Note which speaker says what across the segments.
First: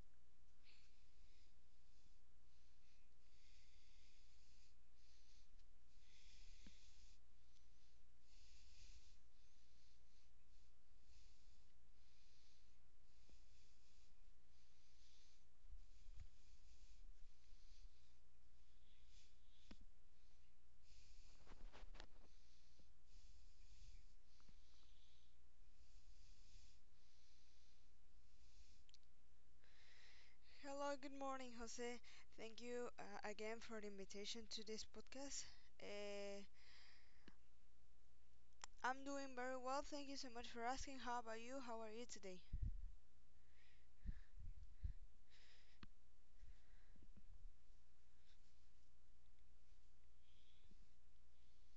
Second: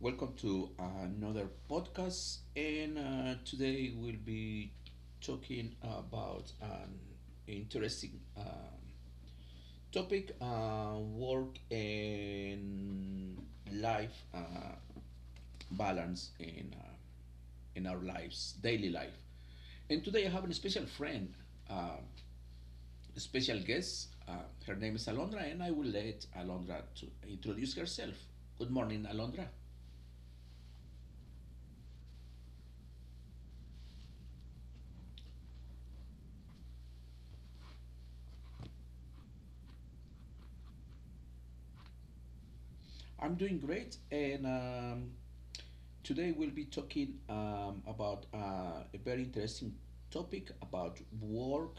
Speaker 1: Welcome to another podcast. And today we'll be talking about an interesting topic, work and life balance in our lives, daily life. And today I have a special friend, uh, a special guest. Her name is Alondra, and I will let Alondra to introduce herself. Good morning, Alondra.
Speaker 2: Hello, good morning, Jose. Thank you again for the invitation to this podcast. Uh, I'm doing very well. Thank you so much for asking. How about you? How are you today?
Speaker 1: I'm doing great, and today we'll be talking about a very interesting topic about work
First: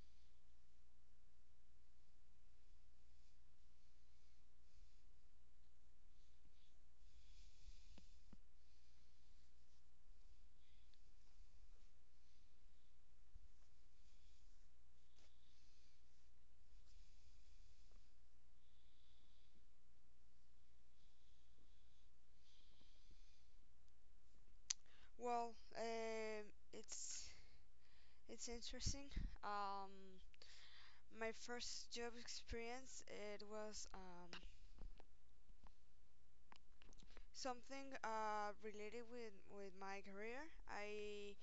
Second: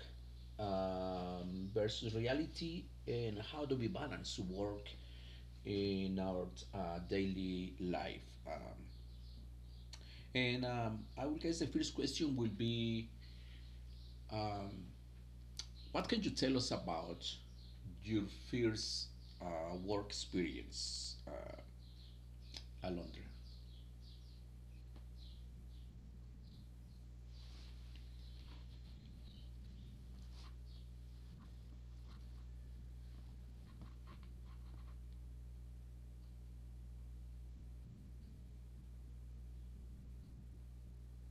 Speaker 1: versus reality and how do we balance work in our daily life. Um, and I would guess the first question will be um, what can you tell us about your first work experience, Alondra?
Speaker 2: Well, it's it's interesting. Um, my first job experience it was something related with my career. I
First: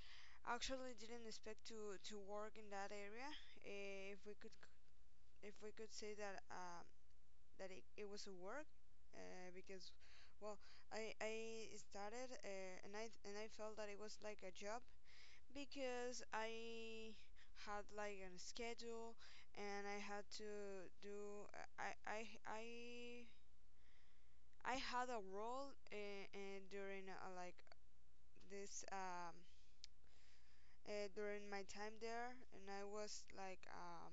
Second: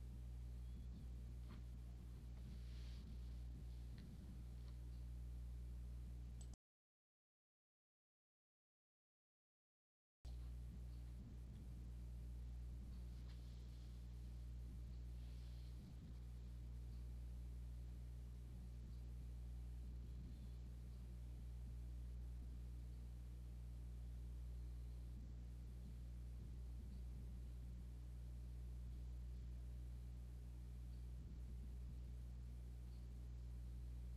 Speaker 2: actually didn't expect to work in that area. If we could say that that it was a work because well I started and I felt that it was like a job because I had like a schedule and I had to do I I I I had a role in during like this during my time there, and I was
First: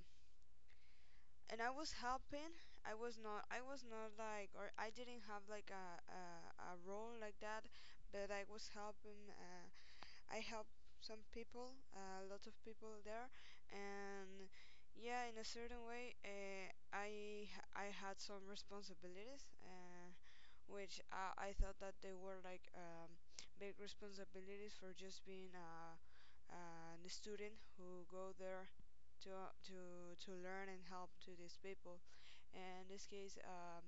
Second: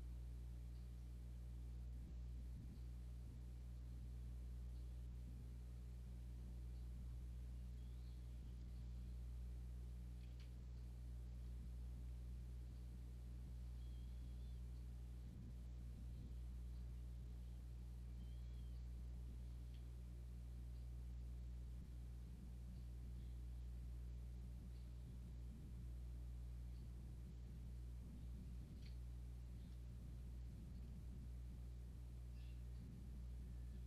Speaker 2: and I was helping. I was not. I was not like, or I didn't have like a role like that. But I was helping. I helped some people, a lot of people there, and yeah, in a certain way, I had some responsibilities, which I thought that they were like big responsibilities for just being a student who go there to learn and help to these people. And in this case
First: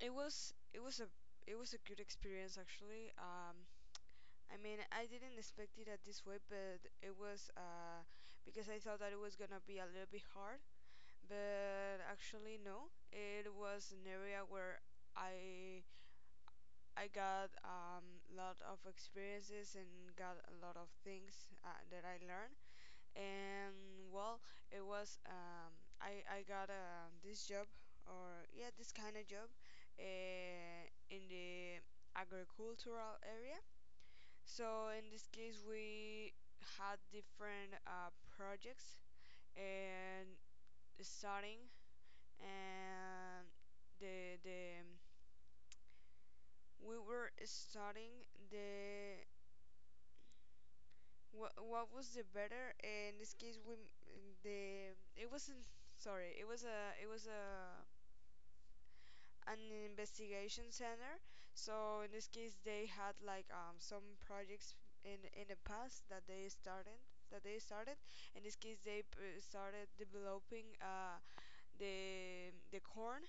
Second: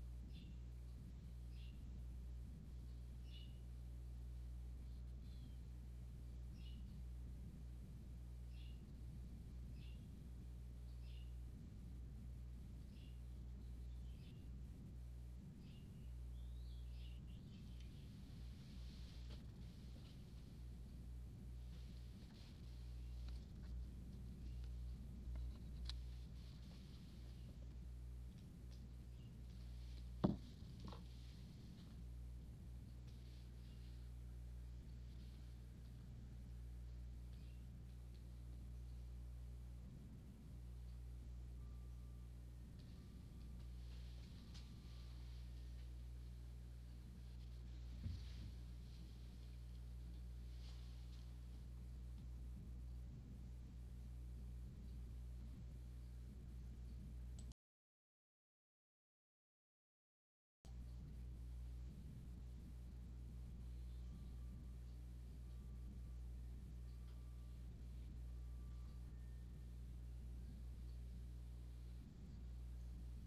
Speaker 2: it was it was a it was a good experience actually. I mean, I didn't expect it at this way, but it was because I thought that it was gonna be a little bit hard, but actually no, it was an area where i i got a lot of experiences and got a lot of things that I learned. And well, it was I got this job, or yeah, this kind of job uh, in the agricultural area. So in this case, we had different projects, and starting, and the we were starting the what was the better. In this case, we the it wasn't, sorry, it was a an investigation center. So in this case, they had like some projects in the past that they started. In this case, they started developing the corn.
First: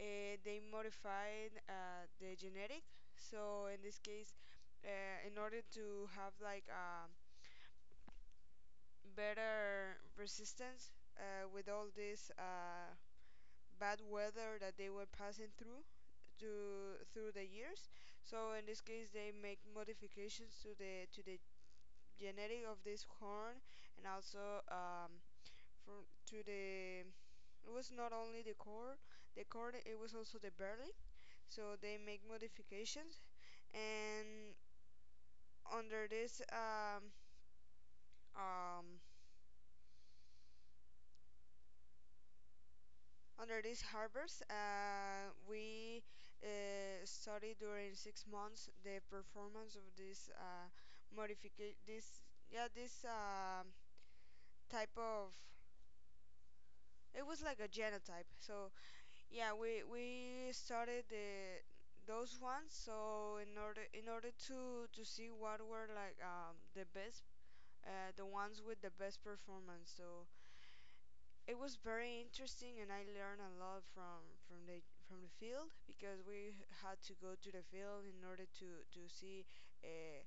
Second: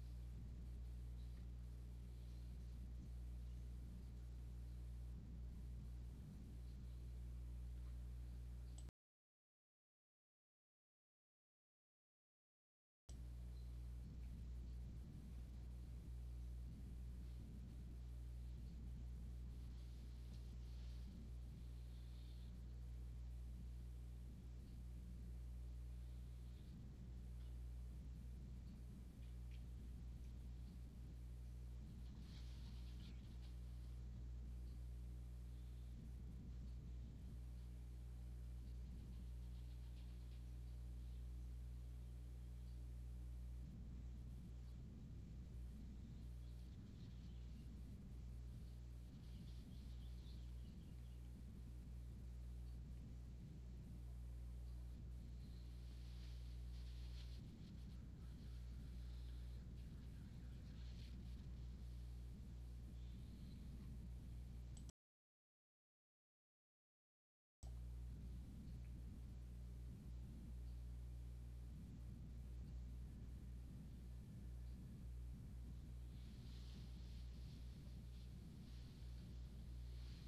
Speaker 2: They modified the genetic. So in this case, in order to have like better resistance with all these bad weather that they were passing through, through the years. So in this case, they make modifications to the genetic of this corn, and also from to the it was not only the corn, it was also the barley. So they make modifications, and under this um, um, under these harbors, we study during 6 months the performance of this modification. This type of it was like a genotype. So yeah, we studied the those ones, so in order to see what were like the best the ones with the best performance. So it was very interesting, and I learned a lot from the field, because we had to go to the field in order to see uh,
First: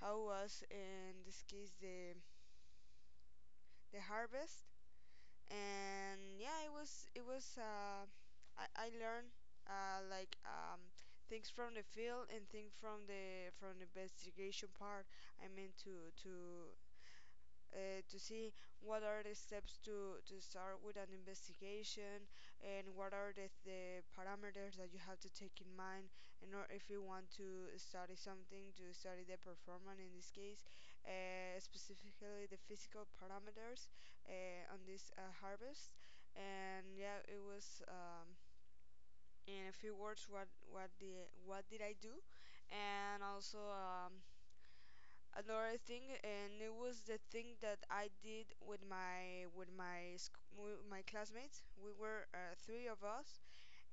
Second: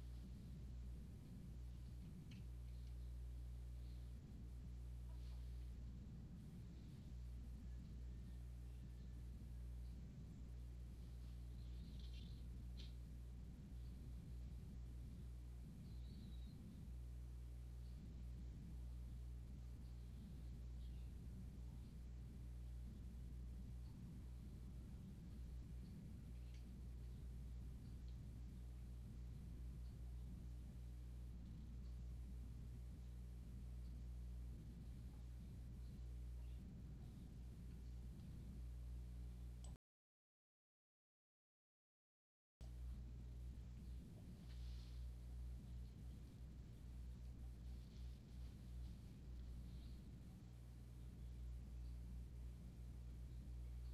Speaker 2: how was in this case the harvest. And yeah, it was I learned like things from the field and things from the investigation part. I mean, to see what are the steps to start with an investigation, and what are the parameters that you have to take in mind. In or If you want to study something, to study the performance, in this case specifically the physical parameters on this harvest. And yeah, it was in a few words what the what did I do. And also another thing, and it was the thing that I did with my classmates. We were three of us,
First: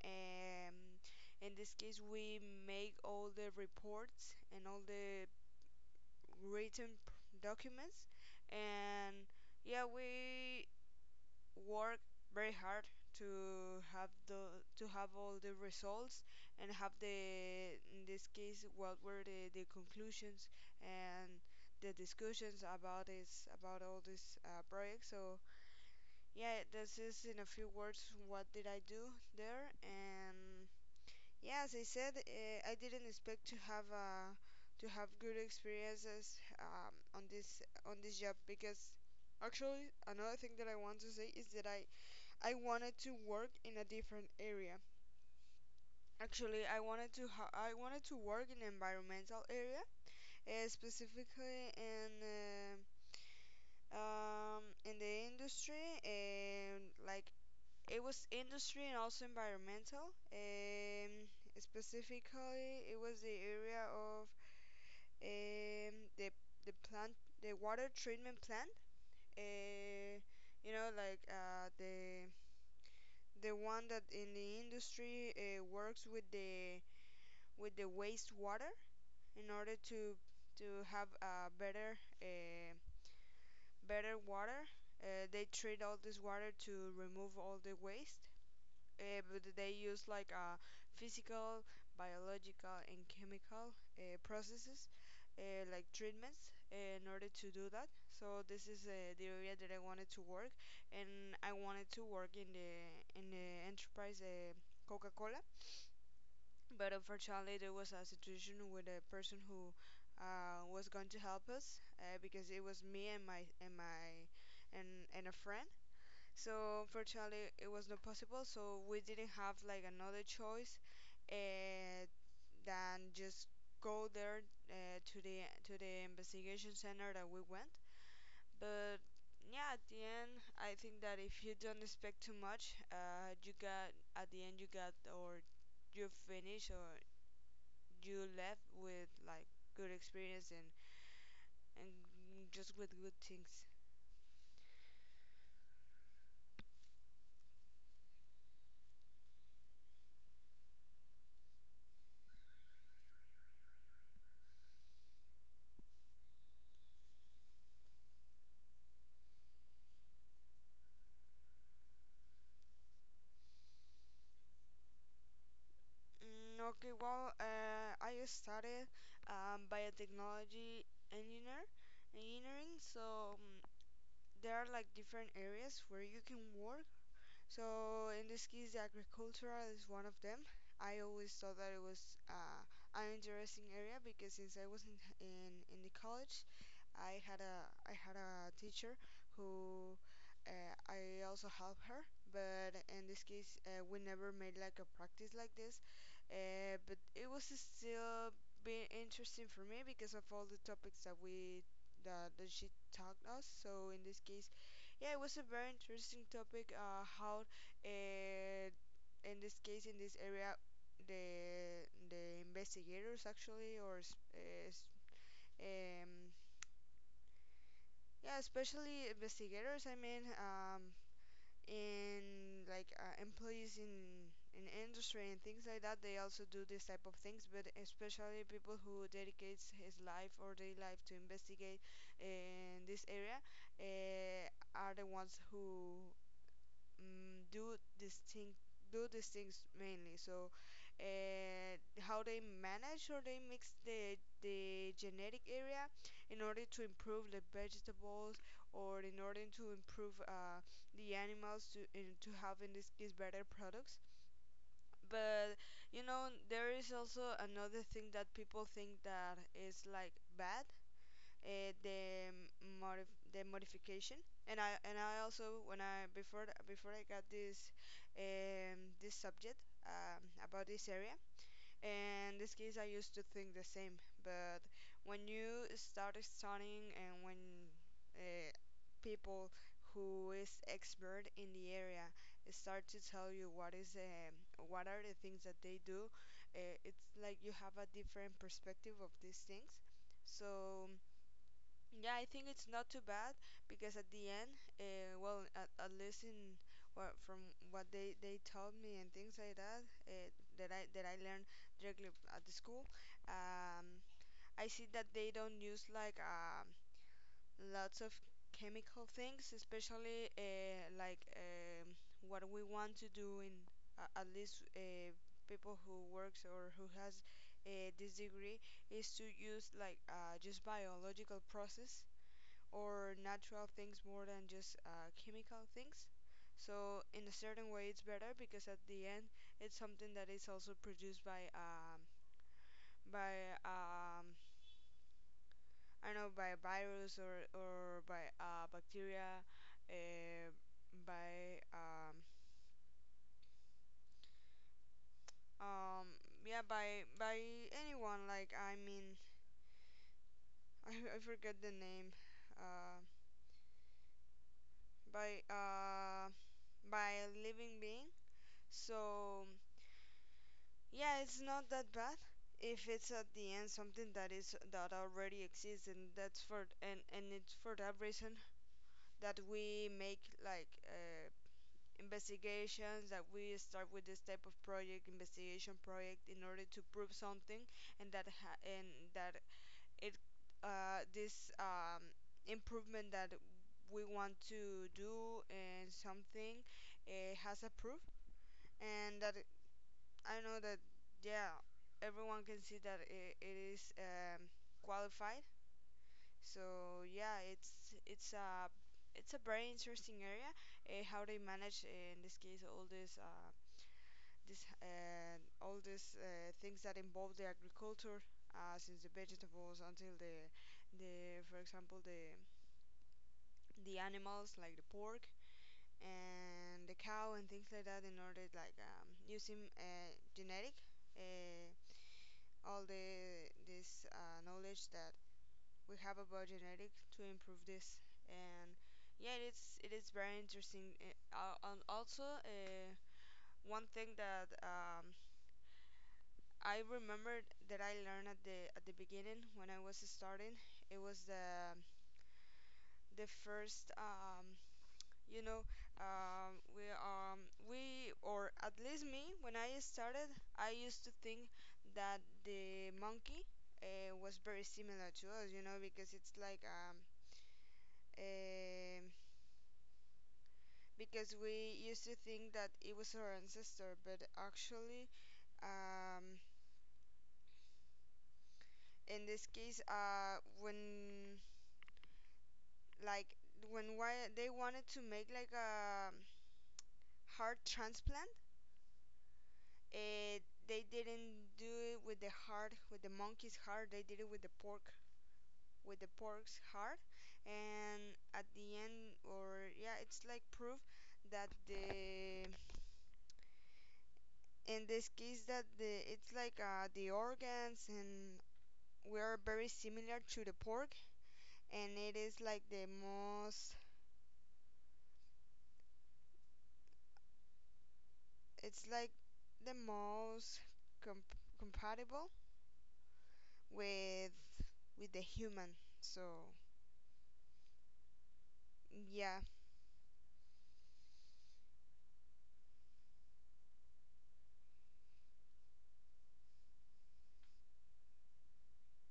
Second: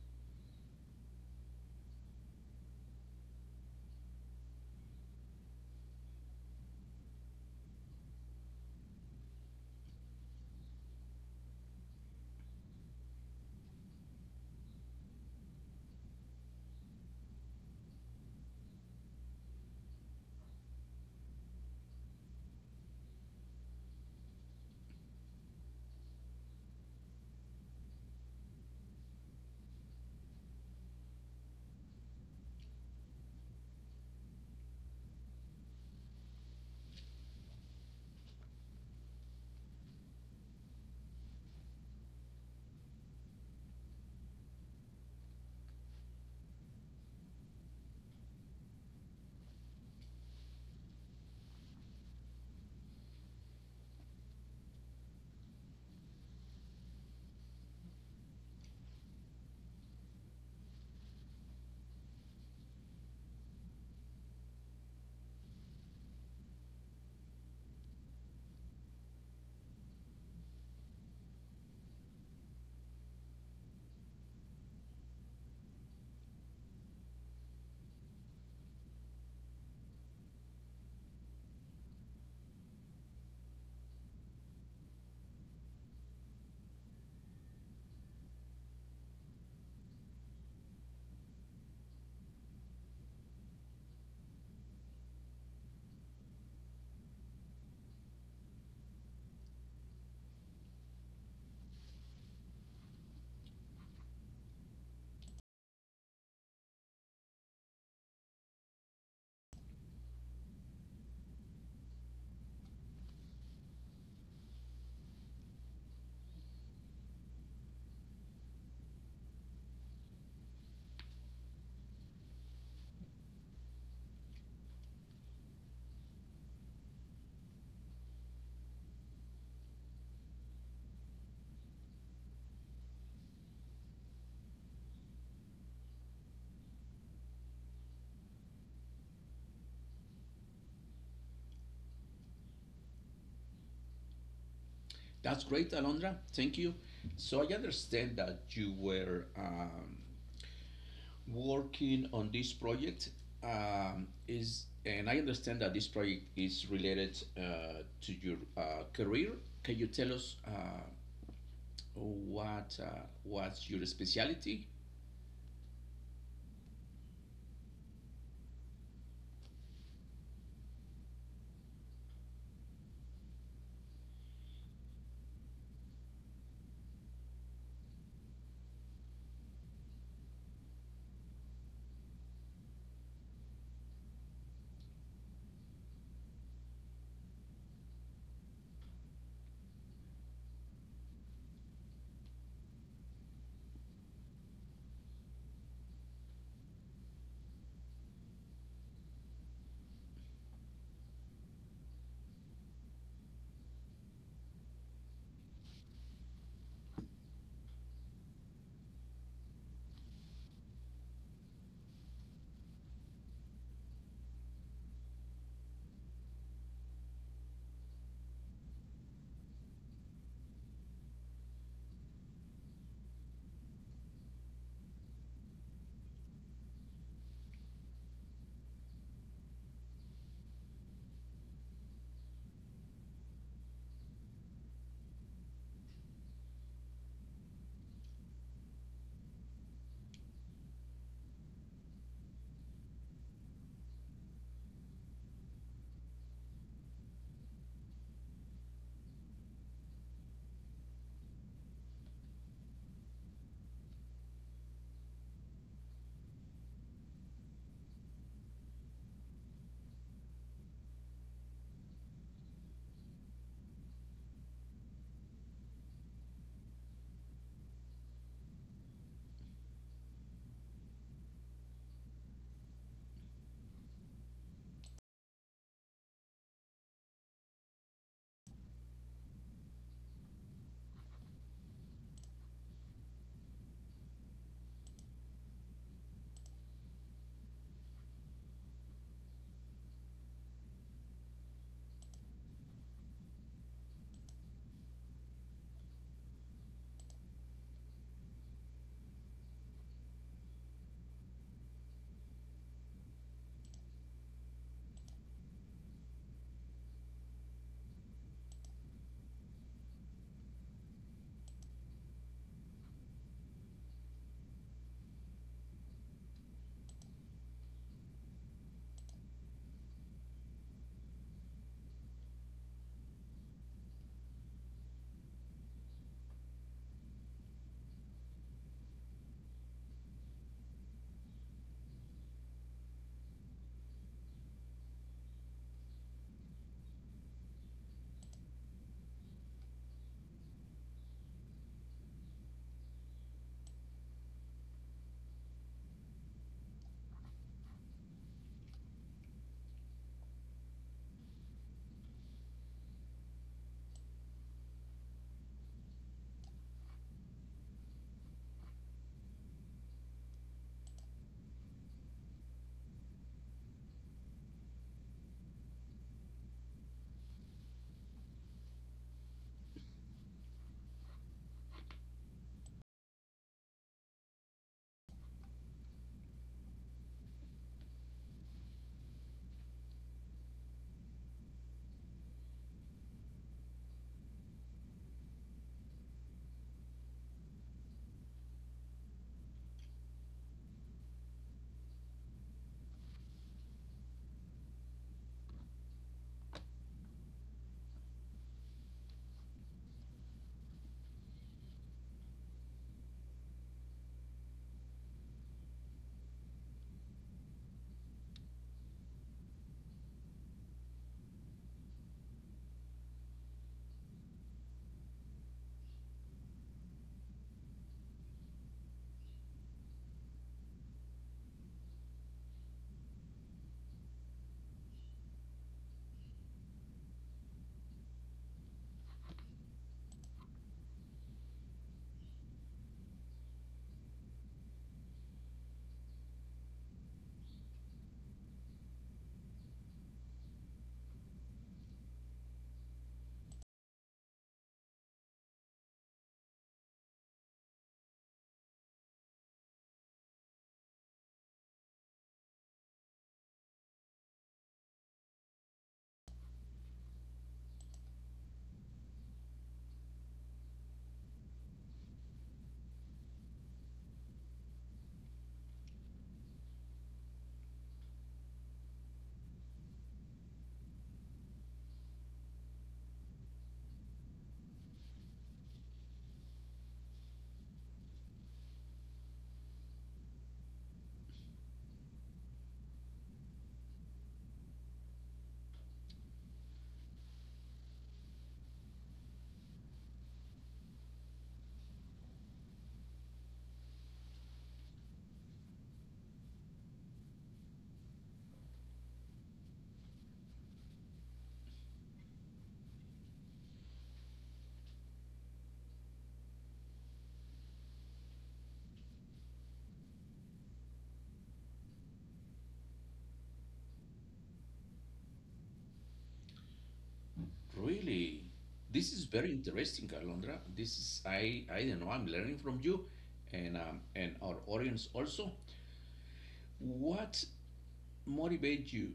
Speaker 2: and in this case, we make all the reports and all the written documents. And yeah, we work very hard to have the to have all the results, and have the in this case what were the conclusions and the discussions about all these projects. So yeah, this is in a few words what did I do there. And yeah, as I said, I didn't expect to have good experiences on this job, because actually another thing that I want to say is that I wanted to work in a different area. Actually, I wanted to I wanted to work in environmental area, specifically in the industry, and like it was industry and also environmental. Specifically, it was the area of um, the the plant, the water treatment plant. Uh, you know, like the one that in the industry works with the wastewater, in order to have a better better water. They treat all this water to remove all the waste, but they use like physical, biological, and chemical processes, like treatments, in order to do that. So this is the area that I wanted to work, and I wanted to work in the enterprise Coca-Cola. But unfortunately, there was a situation with a person who was going to help us, because it was me and my and my and a friend. So unfortunately, it was not possible. So we didn't have like another choice uh, than just go there, to the investigation center that we went. But yeah, at the end, I think that if you don't expect too much, you got at the end, you got, or you finish, or you left with like good experience, and and just with good things.
Speaker 1: That's great, Alondra. Thank you. So I understand that you were working on this project. Is and I understand that this project is related to your career. Can you tell us what's your specialty?
Speaker 2: Mm, okay, well, I studied biotechnology engineer, engineering. So there are like different areas where you can work. So in this case, the agricultural is one of them. I always thought that it was an interesting area, because since I was in the college, I had a teacher who I also helped her, but in this case we never made like a practice like this. But it was still being interesting for me, because of all the topics that she taught us. So in this case, yeah, it was a very interesting topic. How uh, in this case in this area, the investigators actually, or uh, um, yeah, especially investigators. I mean, in like employees in industry and things like that, they also do this type of things. But especially people who dedicates his life or their life to investigate in this area, uh, are the ones who mm, do this thing do these things mainly. So uh, how they manage, or they mix the genetic area in order to improve the vegetables, or in order to improve the animals, to have in this case better products. But there is also another thing that people think that is like bad, the the modification. And I also, when I before before I got this, this subject, about this area, in this case I used to think the same. But when you start studying, and when uh, people who is expert in the area start to tell you what are the things that they do, it's like you have a different perspective of these things. So yeah, I think it's not too bad, because at the end, well, at least in well, from what they taught me and things like that, that I learned directly at the school, um, I see that they don't use like lots of chemical things, especially like what we want to do in, at least people who works, or who has this degree, is to use like just biological process or natural things, more than just chemical things. So in a certain way, it's better, because at the end, it's something that is also produced by by um, I don't know, by a virus, or by bacteria, uh, by um, yeah, by anyone. Like, I mean, I forget the name. Uh, by a living being. So, yeah, it's not that bad if it's at the end something that already exists, and that's for and it's for that reason that we make like investigations that we start with this type of project, investigation project, in order to prove something, and and that it this improvement that we want to do in something has a proof, and that I know that, yeah, everyone can see that it is qualified. So yeah, it's a it's a very interesting area. How they manage in this case all this this all these things that involve the agriculture, since the vegetables until the, for example, the animals like the pork and the cow and things like that, in order, like, using genetic. Uh, all the this knowledge that we have about genetics to improve this. And yeah, it is very interesting, and also one thing that I remembered that I learned at the beginning when I was starting, it was the first, you know um, we um we, or at least me, when I started, I used to think that the monkey was very similar to us, because it's like um because we used to think that it was our ancestor. But actually, um, in this case, when like when why they wanted to make like a heart transplant, It, they didn't do it with the heart, with the monkey's heart. They did it with the pork, with the pork's heart. And at the end, or yeah, it's like proof that the in this case that the it's like the organs, and we are very similar to the pork, and it is like the most. It's like the most com- compatible with the human. So
Speaker 1: Really, this is
Speaker 2: yeah,
Speaker 1: very interesting, Alondra. This is I don't know. I'm learning from you, and our audience also. What motivates you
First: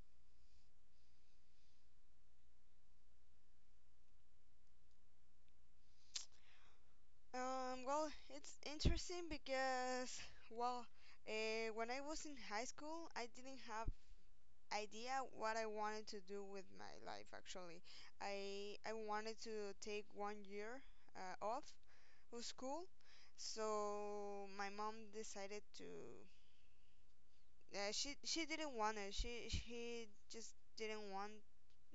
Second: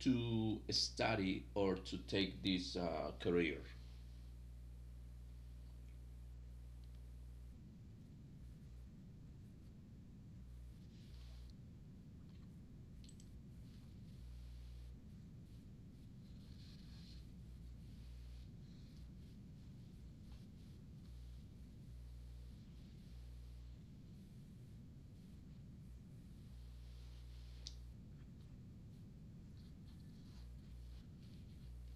Speaker 1: to study or to take this career?
Speaker 2: well, it's interesting because, well, when I was in high school, I didn't have idea what I wanted to do with my life. Actually, I wanted to take one year off of school, so my mom decided to. She didn't want it. She just didn't want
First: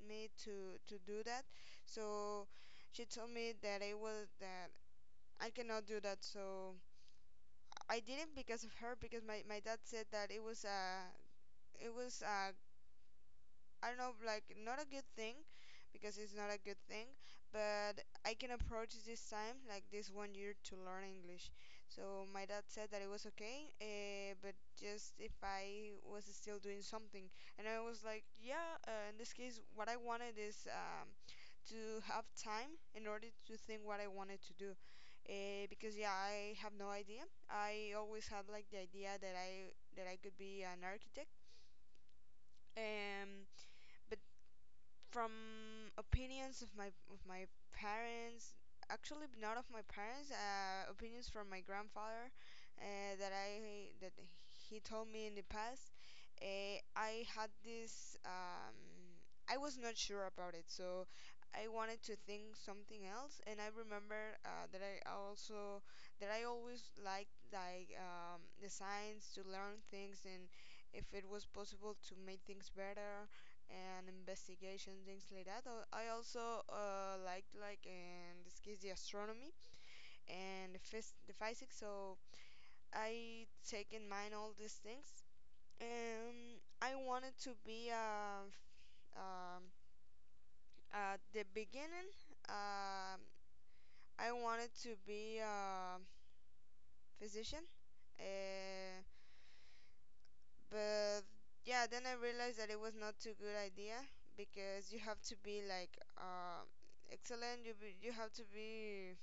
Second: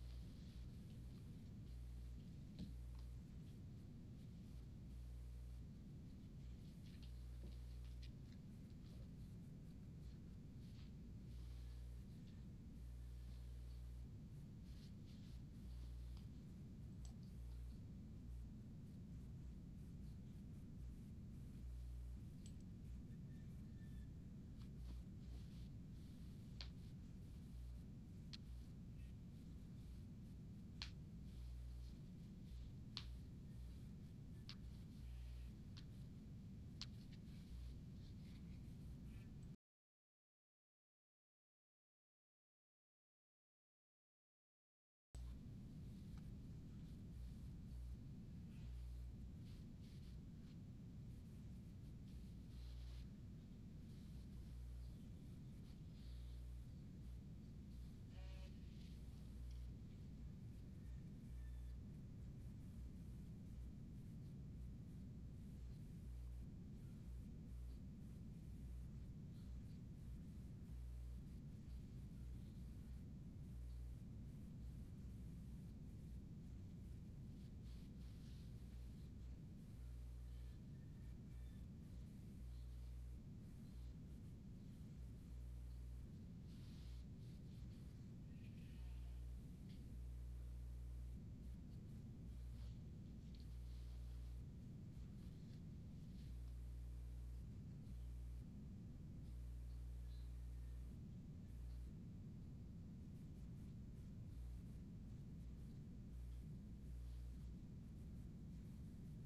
Speaker 2: me to do that. So she told me that I cannot do that. So I didn't, because of her, because my dad said that it was a, it was a I don't know, like, not a good thing, because it's not a good thing. But I can approach this time, like this one year, to learn English. So my dad said that it was okay, but just if I was still doing something. And I was like, yeah, in this case what I wanted is, to have time in order to think what I wanted to do. Because yeah, I have no idea. I always had like the idea that I could be an architect. Um, but from opinions of my parents, actually not of my parents, opinions from my grandfather, that he told me in the past, I had this, I was not sure about it, so I wanted to think something else. And I remember that I also, that I always liked, like, the science, to learn things and if it was possible to make things better, and investigation, things like that. I also liked, like in this case, the astronomy and the physics. So I take in mind all these things. I wanted to be, um, at the beginning, Um, I wanted to be a physician. Uh, but yeah, then I realized that it was not too good idea, because you have to be like, excellent. You you have to be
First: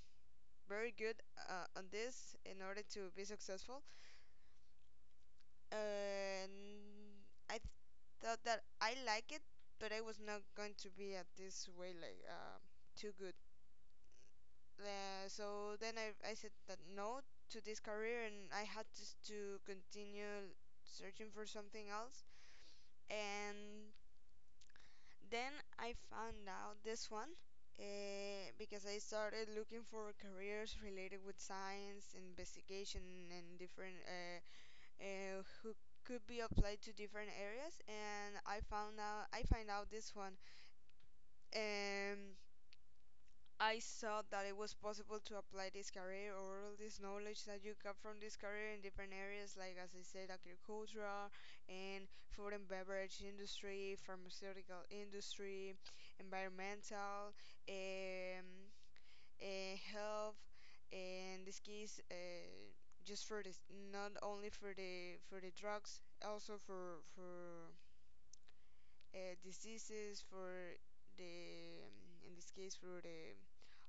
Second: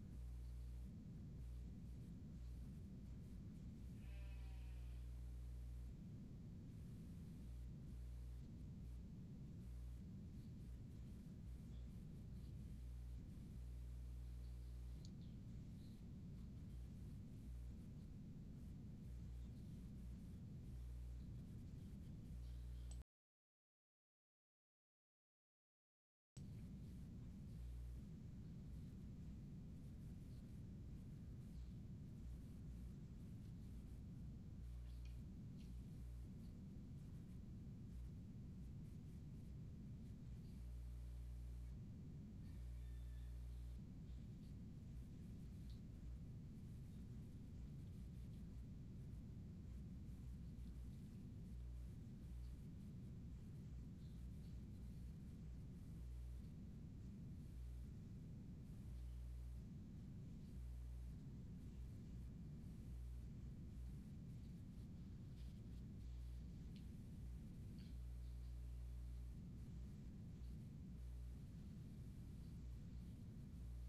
Speaker 2: very good on this in order to be successful, and i th- thought that I like it, but I was not going to be at this way, like too good. So then I said that no to this career, and I had to continue searching for something else. And then I found out this one, because I started looking for careers related with science, investigation, and different, who could be applied to different areas. And I find out this one. Um, I saw that it was possible to apply this career or all this knowledge that you got from this career in different areas, like, as I said, agriculture and food and beverage industry, pharmaceutical industry, environmental, um, health, and this case, just for this, not only for the drugs, also for diseases, for the in this case for the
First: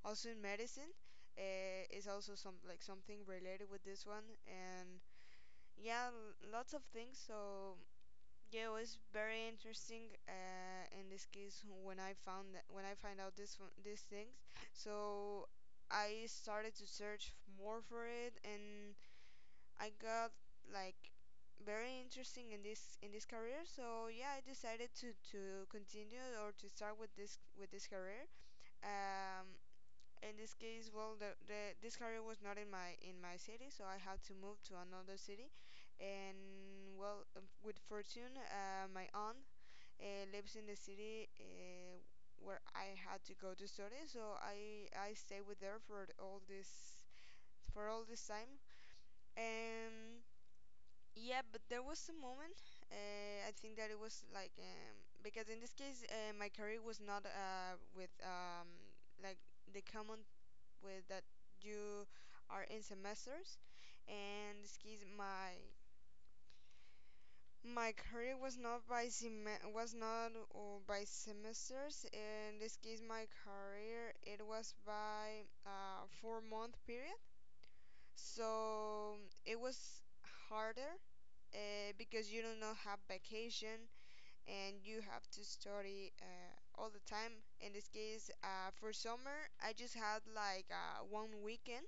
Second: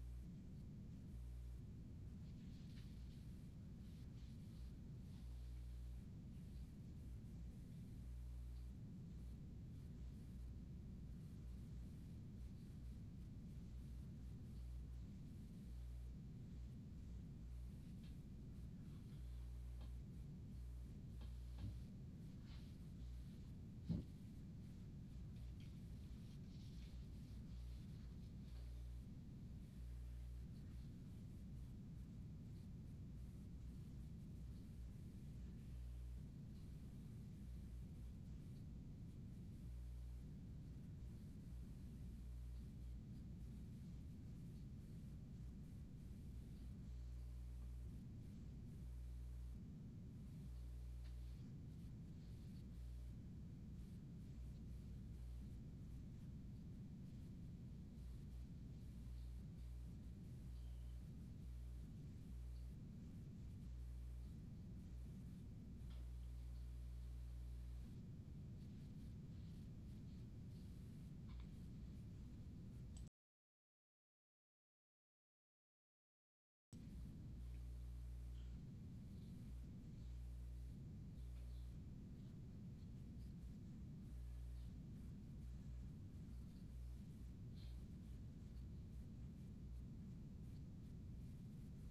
Speaker 2: also in medicine is also some, like, something related with this one. And yeah, lots of things. So yeah, it was very interesting, in this case when I found that, when I find out this one, these things. So I started to search more for it, and I got like very interesting in this career. So yeah, I decided to continue, or to start with this career. um in this case, well, the this career was not in my city, so I had to move to another city. And well, with fortune, my aunt lives in the city where I had to go to study. So I stayed with her for all this, time. And yeah, but there was a moment. I think that it was like, because in this case, my career was not, with, like, the common, with that you are in semesters. And in this case, my career was not, by semesters. In this case, my career, it was by 4-month period. So it was harder, because you do not have vacation, and you have to study all the time. In this case, for summer, I just had like, one weekend,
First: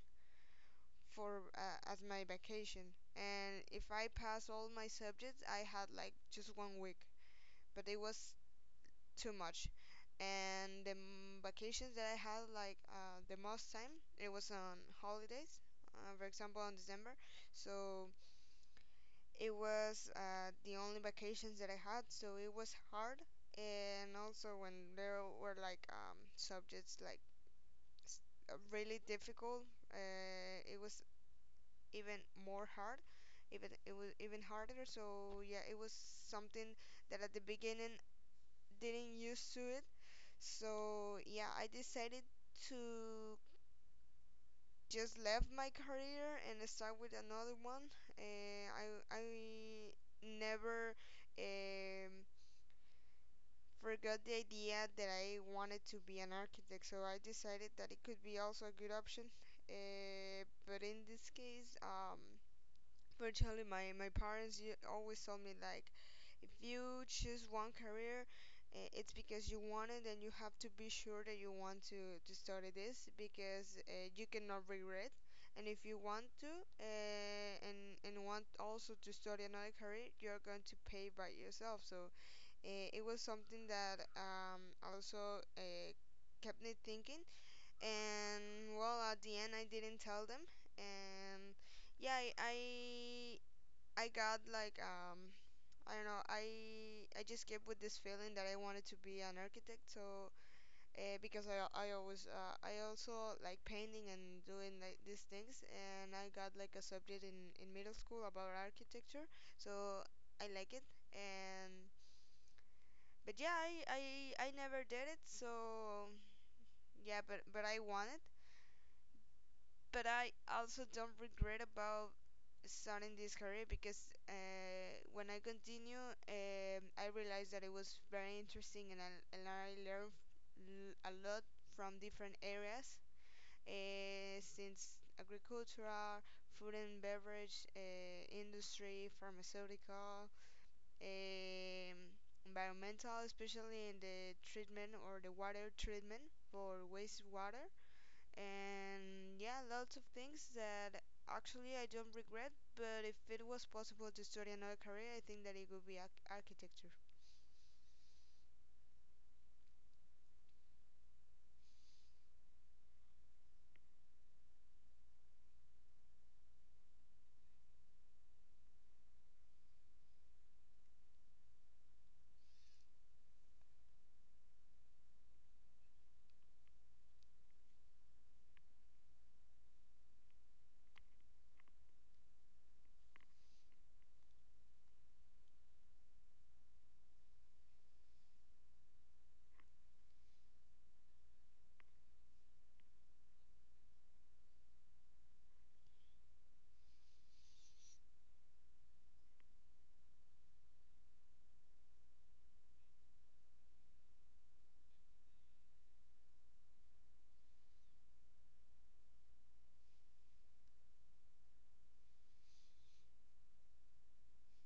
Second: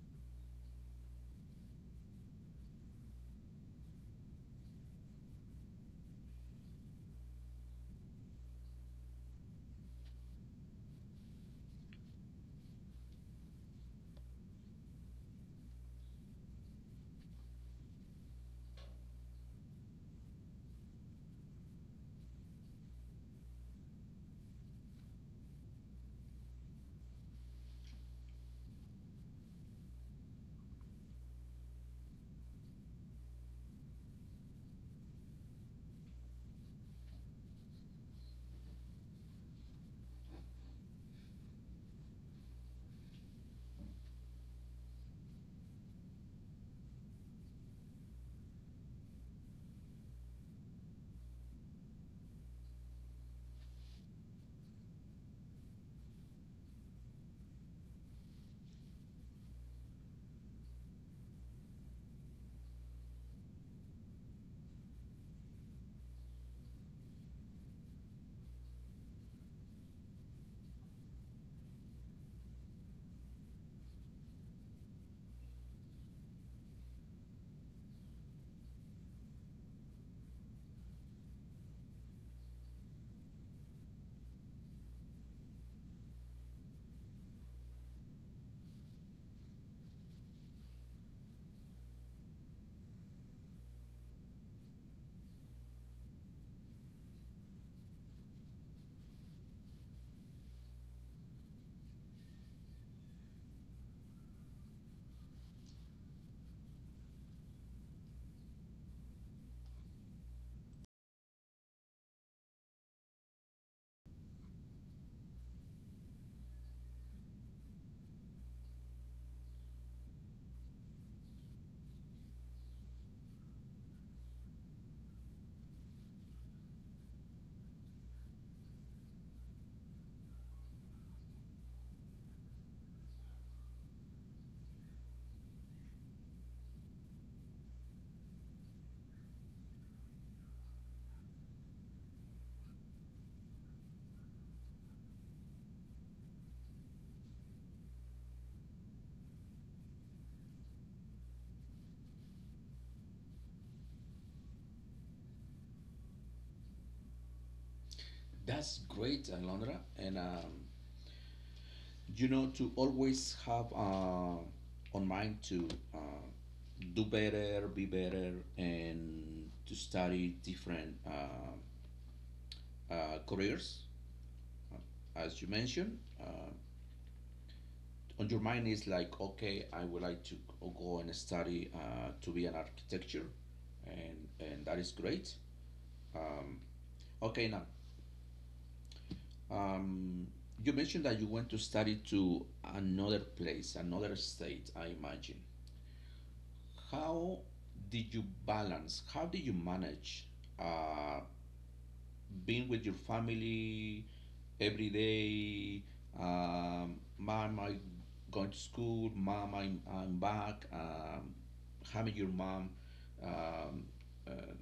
Speaker 2: for as my vacation. And if I pass all my subjects, I had like just one week, but it was too much. And the vacations that I had, like, the most time, it was on holidays, for example, on December. So it was, the only vacations that I had, so it was hard. And also, when there were like, subjects like, s- really difficult, it was even more hard. Even it was even harder. So yeah, it was something that at the beginning didn't used to it. So yeah, I decided to just left my career and start with another one. I never, um, forgot the idea that I wanted to be an architect, so I decided that it could be also a good option. But in this case, virtually my parents always told me like, if you choose one career, it's because you want it, and you have to be sure that you want to study this, because you cannot regret. And if you want and want also to study another career, you're going to pay by yourself. So it was something that, also, kept me thinking. And well, at the end, I didn't tell them. And yeah, I got like, I don't know. I just kept with this feeling that I wanted to be an architect. So because I always, I also like painting and doing like these things. And I got like a subject in middle school about architecture. So I like it, and but yeah, I never did it. So yeah, but I want it, but I also don't regret about starting this career. Because when I continue, I realized that it was very interesting, and and I learned, a lot from different areas, since agricultural, food and beverage, industry, pharmaceutical, um, environmental, especially in the treatment, or the water treatment for wastewater, and yeah, lots of things that actually I don't regret. But if it was possible to study another career, I think that it would be architecture.
Speaker 1: That's great, Alondra. And, to always have on mind to uh, do better, be better, and to study different careers, uh, as you mentioned. On your mind is like, okay, I would like to go and study to be an architecture, and that is great. Um, okay, now. Um, you mentioned that you went to study to another place, another state, I imagine. How did you balance? How did you manage uh, being with your family every day? Mom, I'm going to school. Mom, I'm back. Having your mom um, uh,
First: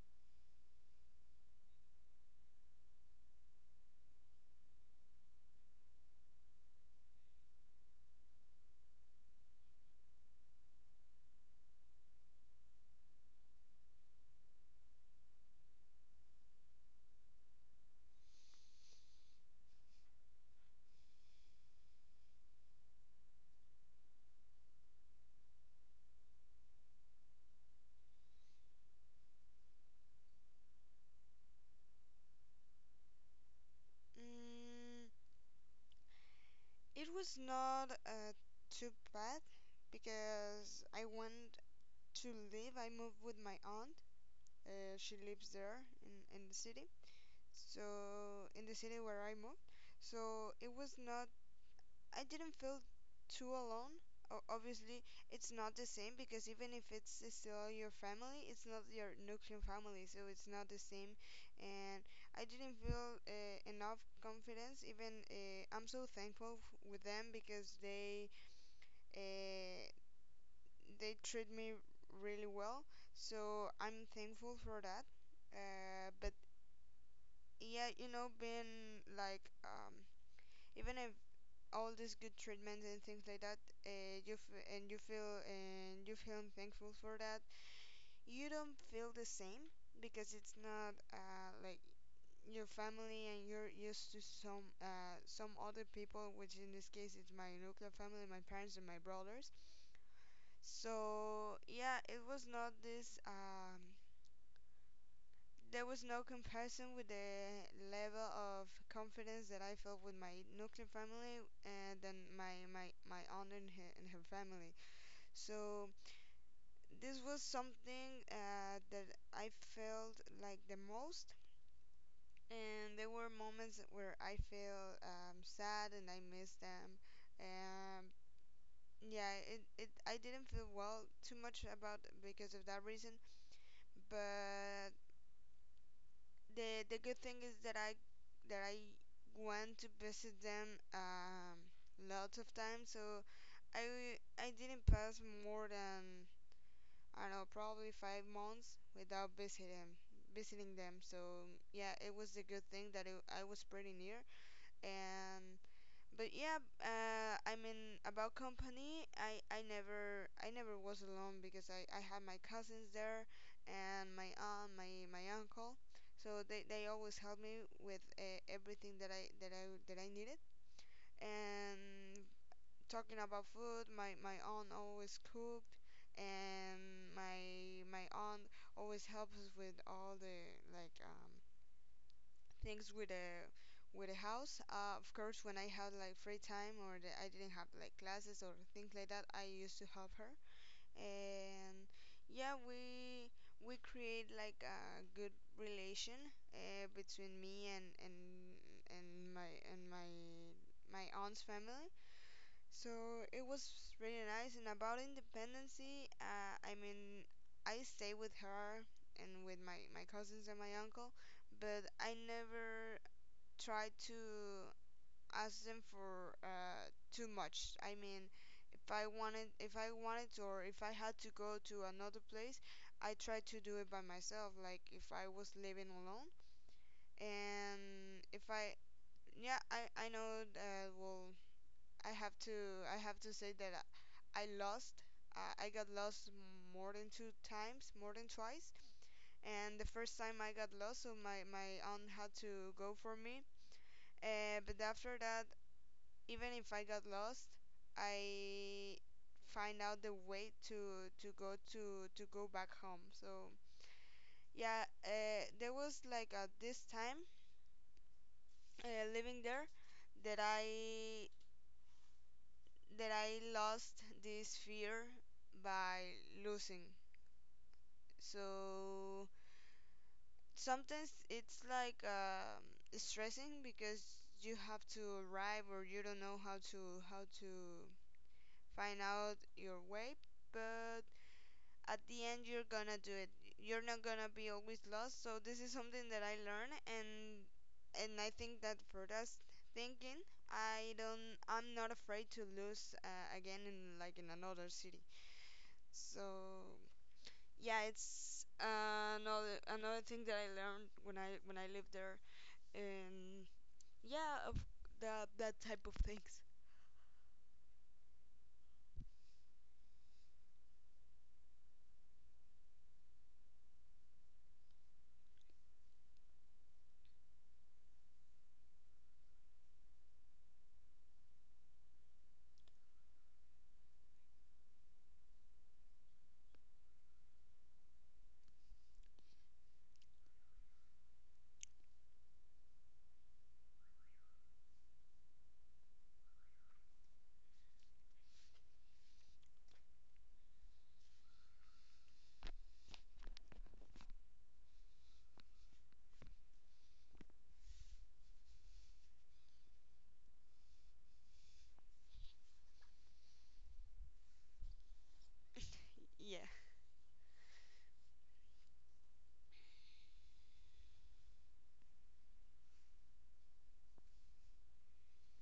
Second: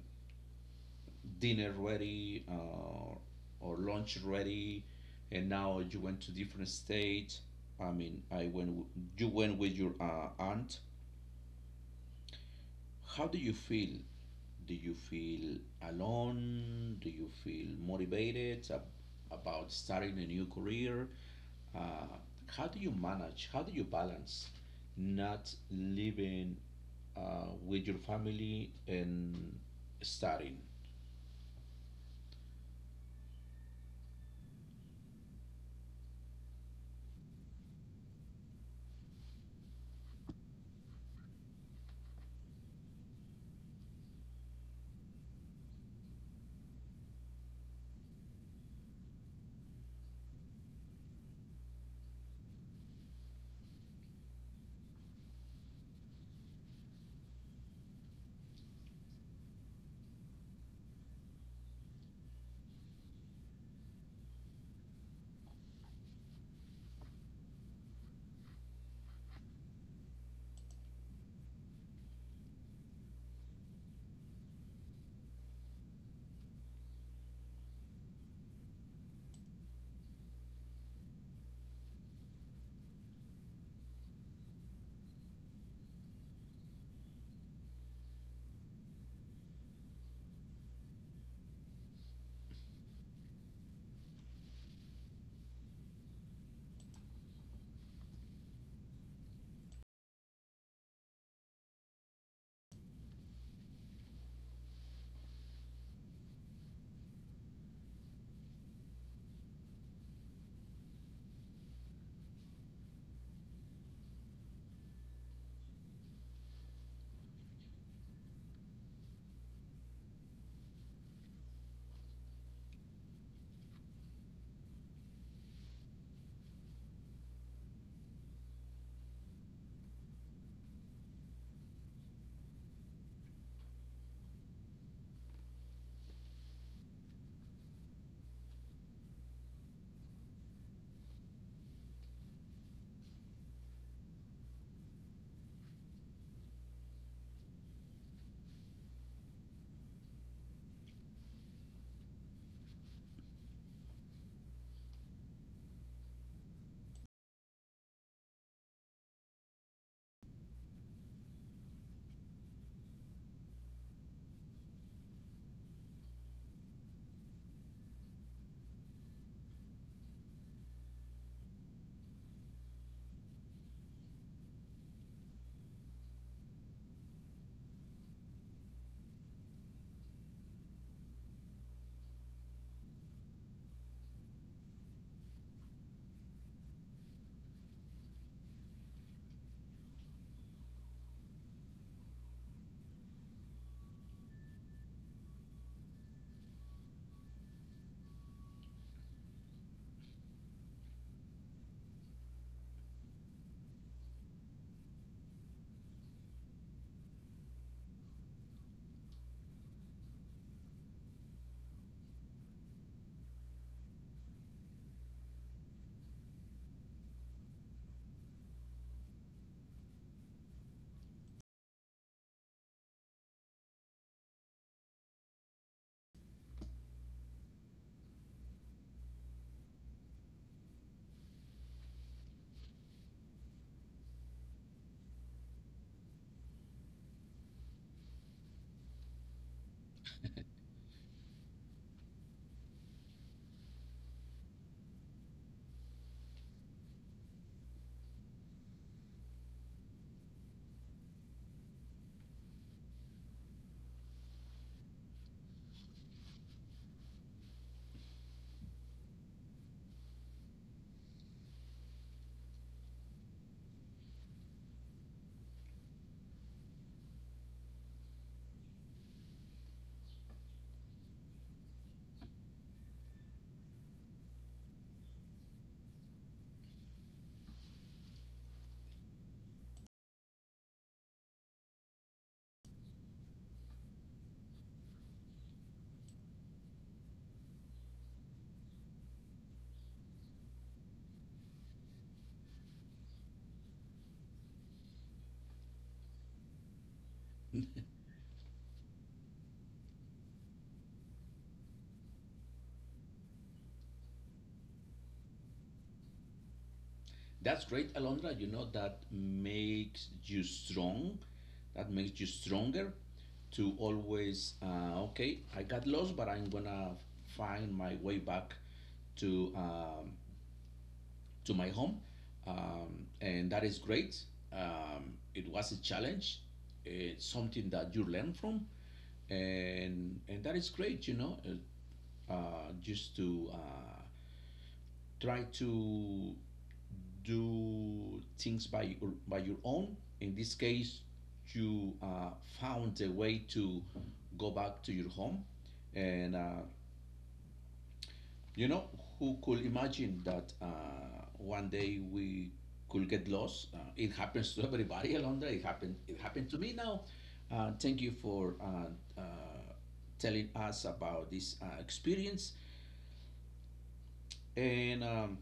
Speaker 1: dinner ready or lunch ready, and now you went to different state. I mean, you went with your aunt. How do you feel? Do you feel alone? Do you feel motivated about starting a new career? uh, how do you manage? How do you balance not living with your family and studying?
Speaker 2: Mm, it was not, too bad, because I went to live. I moved with my aunt. She lives there in the city, so in the city where I moved. So it was not, I didn't feel too alone. Obviously, it's not the same, because even if it's still your family, it's not your nuclear family, so it's not the same. And I didn't feel enough confidence. Even, I'm so thankful, with them, because they, uh, they treat me really well. So I'm thankful for that. But yeah, being like even if all this good treatment and things like that, and you feel thankful for that, you don't feel the same because it's not like your family and you're used to some other people, which in this case it's my nuclear family, my parents and my brothers. So yeah, it was not this there was no comparison with the level of confidence that I felt with my nuclear family and then my aunt and her family. So this was something that I felt like the most, and there were moments where I feel sad and I miss them. Um, yeah, it, I didn't feel well too much about because of that reason, but the good thing is that I went to visit them lots of times. So I didn't pass more than, I don't know, probably 5 months without visiting them. So yeah, it was a good thing that I was pretty near. And but yeah, I mean, about company, I never was alone because I had my cousins there, and my aunt, my uncle, so they always helped me with everything that I needed. And talking about food, my aunt always cooked, and my aunt always helps us with all the like things with the house. Of course, when I had like free time or I didn't have like classes or things like that, I used to help her. And yeah, we create like a good relation between me and and and my aunt's family. So it was really nice. And about independency, I mean, I stay with her and with my cousins and my uncle, but I never try to ask them for too much. I mean, if I wanted to, or if I had to go to another place, I tried to do it by myself, like if I was living alone. And if I, Yeah, I know that, well, I have to I have to say that I lost. I got lost more than two times, more than twice. And the first time I got lost, so my aunt had to go for me. But after that, even if I got lost, I find out the way to go back home. So yeah, there was like at this time living there that I that I lost this fear by losing. So sometimes it's like stressing because you have to arrive or you don't know how to find out your way, but at the end you're gonna do it. You're not gonna be always lost. So this is something that I learned, and I think that for us thinking, I'm not afraid to lose again in like in another city. So yeah, it's another thing that I learned when I lived there. And yeah, of that that type of things.
Speaker 1: That's great, Alondra. You know, that makes you strong. That makes you stronger to always, okay, I got lost, but I'm gonna find my way back to um, to my home, and that is great. It was a challenge. It's something that you learn from, and that is great. You know, just to try to do things by your own. In this case, you found a way to go back to your home, and you know who could imagine that one day we could get lost. It happens to everybody, Alondra. It happened. It
Speaker 2: Yeah,
Speaker 1: happened to me now. Thank you for telling us about this experience. And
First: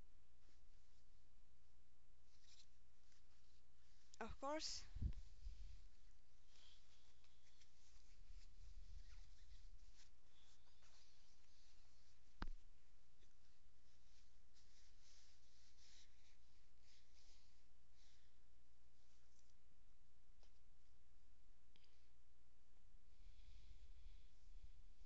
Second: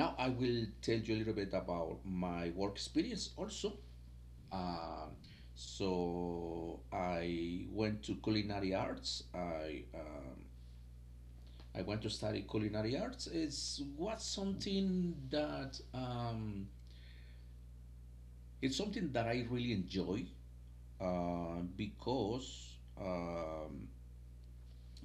Speaker 1: now I will tell you a little bit about my work experience also.
Speaker 2: of course.
Speaker 1: Um, so I went to culinary arts. I went to study culinary arts. It's something that I really enjoy, because um,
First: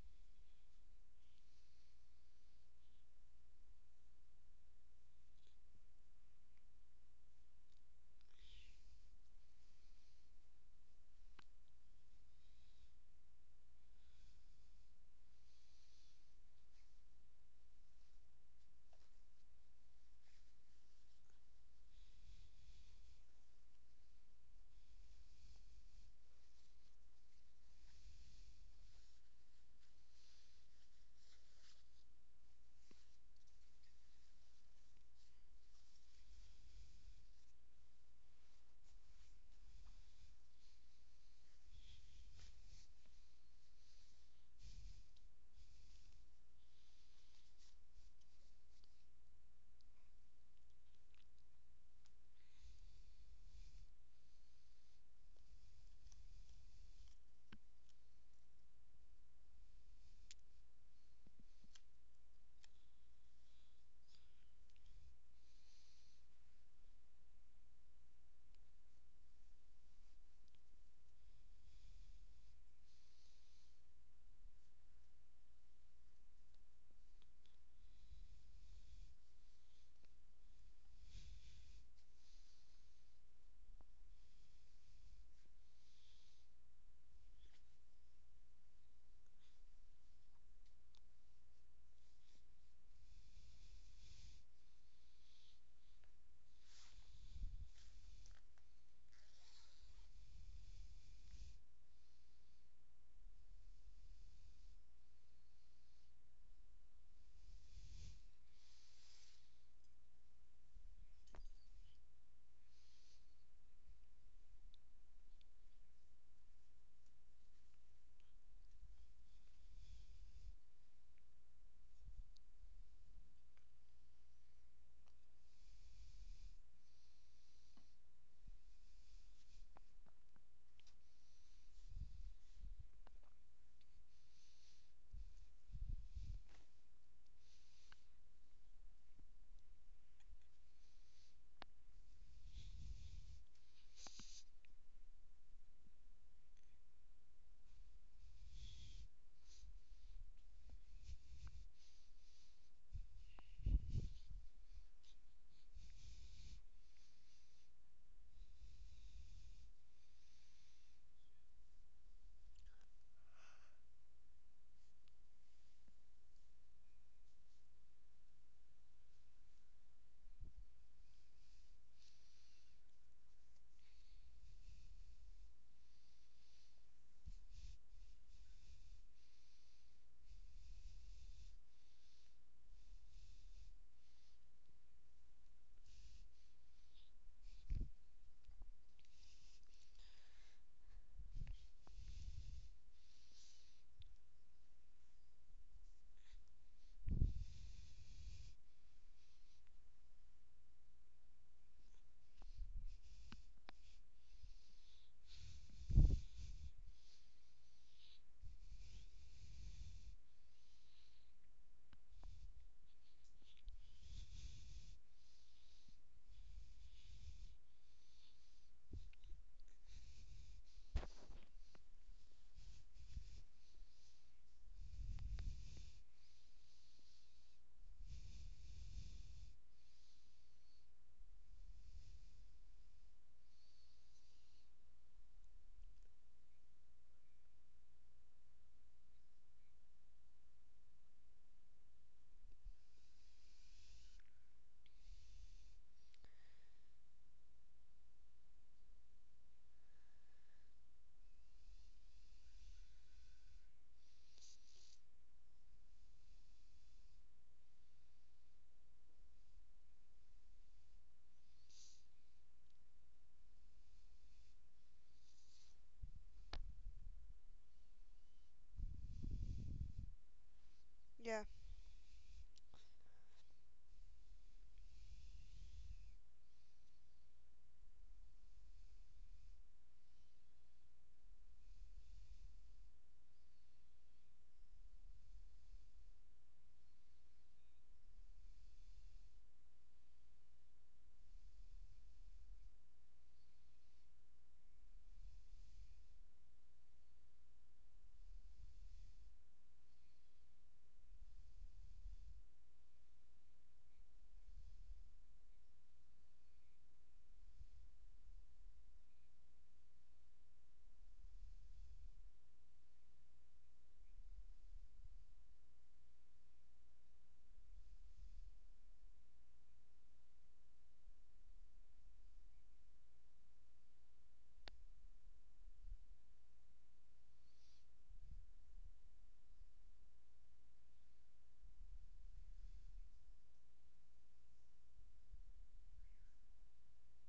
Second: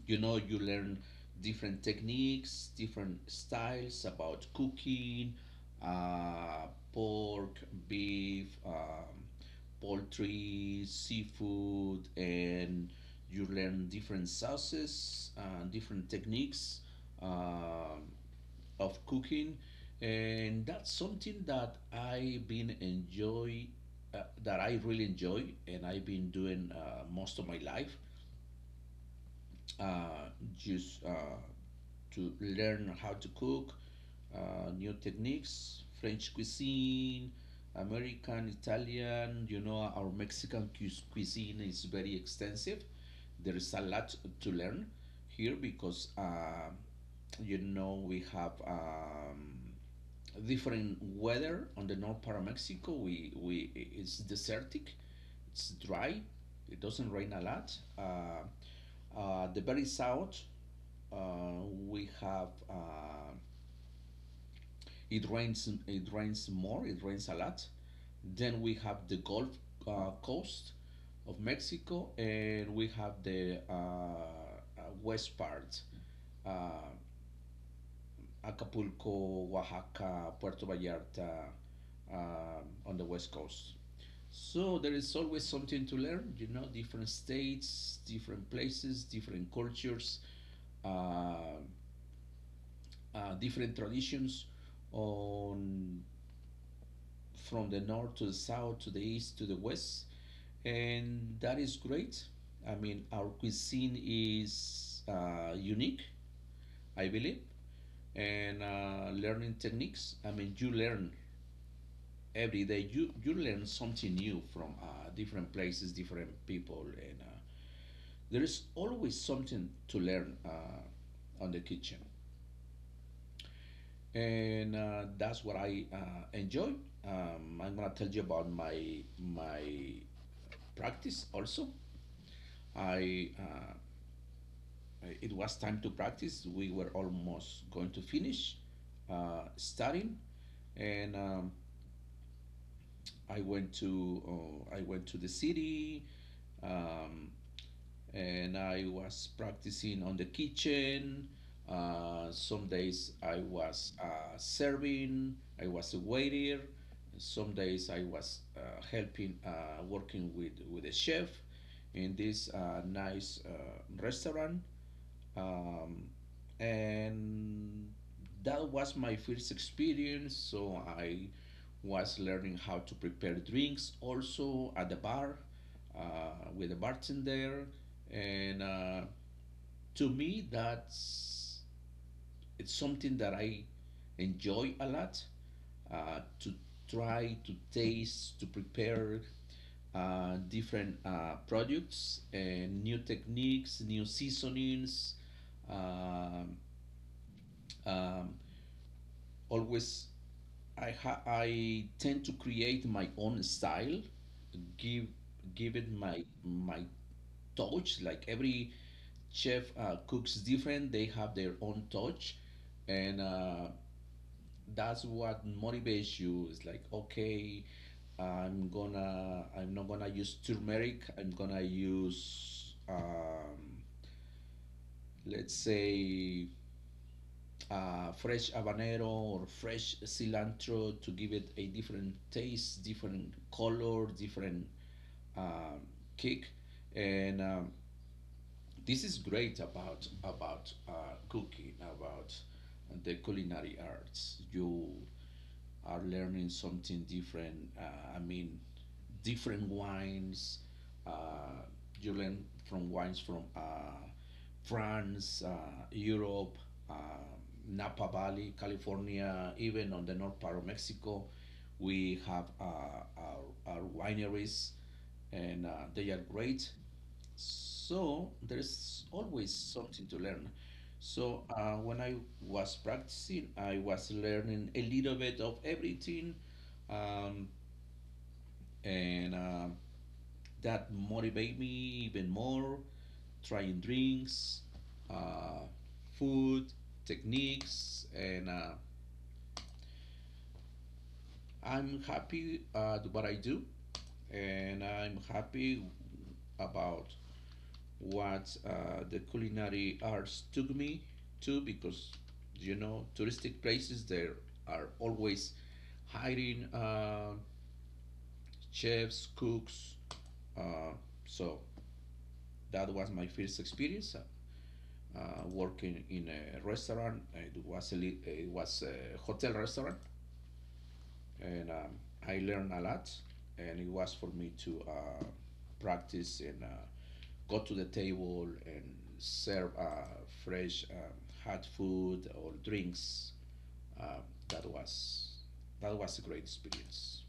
Speaker 1: you know you learn different techniques, different styles about cooking, uh, pork, beef, poultry, seafood, and you learn different sauces, different techniques um of cooking. And that's something that I really enjoy, and I've been doing, most of my life, uh, just to learn how to cook, new techniques, French cuisine, American, Italian. You know, our Mexican cuisine is very extensive. There is a lot to learn here because, we have different weather on the north part of Mexico. We It's desertic, it's dry, it doesn't rain a lot. Uh, the very south, uh, we have it rains. It rains more. It rains a lot. Then we have the Gulf Coast of Mexico, and we have the west part, uh, Acapulco, Oaxaca, Puerto Vallarta, on the west coast. So there is always something to learn, different states, different places, different cultures, uh, different traditions, on from the north to the south to the east to the west, and that is great. I mean, our cuisine is unique, I believe. And learning techniques, I mean, you learn every day. You learn something new from different places, different people, and there is always something to learn, on the kitchen, and that's what I enjoy. I'm gonna tell you about my practice also. I It was time to practice. We were almost going to finish studying, and I went to, the city. Um, and I was practicing on the kitchen. Some days I was serving, I was a waiter. Some days I was helping, working with a chef in this nice restaurant, um, and that was my first experience. So I was learning how to prepare drinks also at the bar, with a bartender, and to me, that's it's something that I enjoy a lot, to try to taste, to prepare, different products and new techniques, new seasonings. um, um, Always I tend to create my own style, give give it my touch. Like every chef cooks different, they have their own touch, and that's what motivates you. It's like okay, I'm not gonna use turmeric. I'm gonna use, let's say, fresh habanero or fresh cilantro to give it a different taste, different color, different um kick. And this is great about, cooking, about the culinary arts. You are learning something different. I mean, different wines. uh, you learn from wines from, France, Europe, uh, Napa Valley, California. Even on the north part of Mexico we have our, our wineries, and they are great. So there's always something to learn.
Speaker 2: Yeah.
Speaker 1: So when I was practicing, I was learning a little bit of everything, um, and that motivated me even more. Trying drinks, uh, food, techniques, and I'm happy at what I do, and I'm happy about what the culinary arts took me to, because touristic places there are always hiring chefs, cooks. uh, so that was my first experience, uh, working in a restaurant. It was a hotel restaurant, and I learned a lot. And it was for me to practice and go to the table and serve fresh, hot food or drinks. Um, that was a great experience.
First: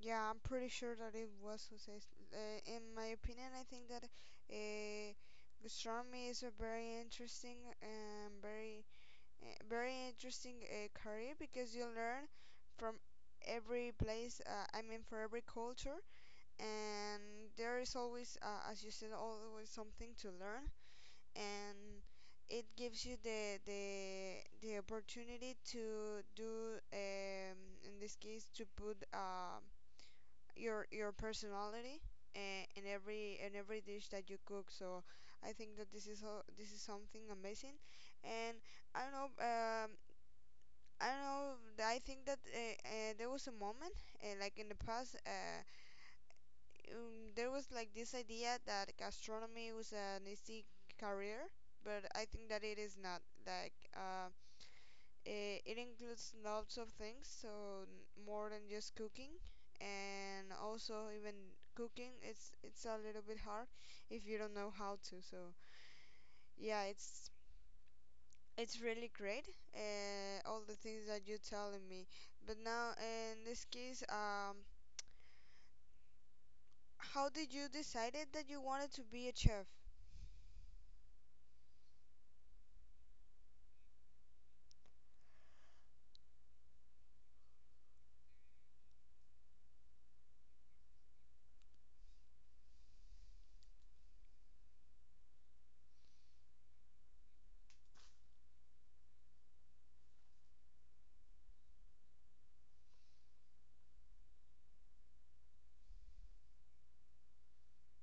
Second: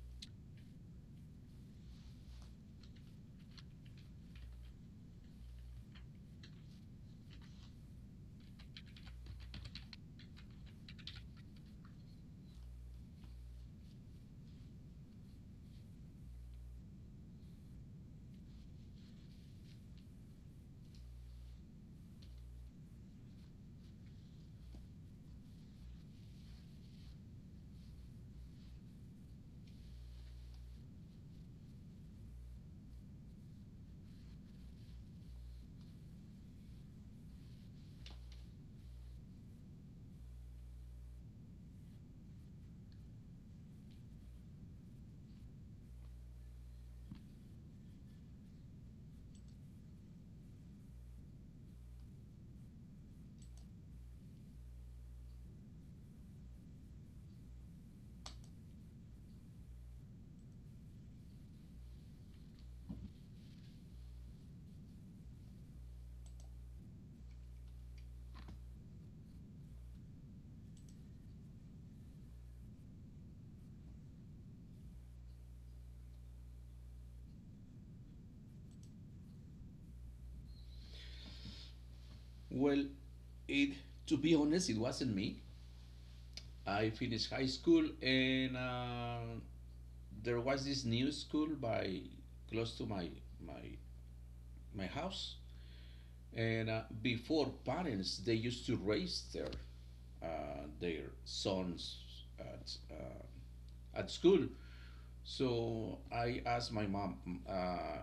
Speaker 2: Yeah, I'm pretty sure that it was Jose. Uh, in my opinion, I think that uh, gastronomy is a very interesting and very interesting career because you learn from every place. I mean, for every culture, and there is always, as you said, always something to learn, and it gives you the the opportunity to do, in this case, to put your personality in every dish that you cook. So I think that this is something amazing, and I don't know. I don't know. I think that there was a moment, like in the past, there was like this idea that gastronomy was an easy career, but I think that it is not. Like it includes lots of things, so more than just cooking. And also, even cooking, it's a little bit hard if you don't know how to. So yeah, it's really great. All the things that you're telling me. But now, in this case, how did you decided that you wanted to be a chef?
Speaker 1: Well, it to be honest, it wasn't me. I finished high school, and there was this new school by close to my my house. And before, parents, they used to raise their their sons at uh, at school. So I asked my mom, uh,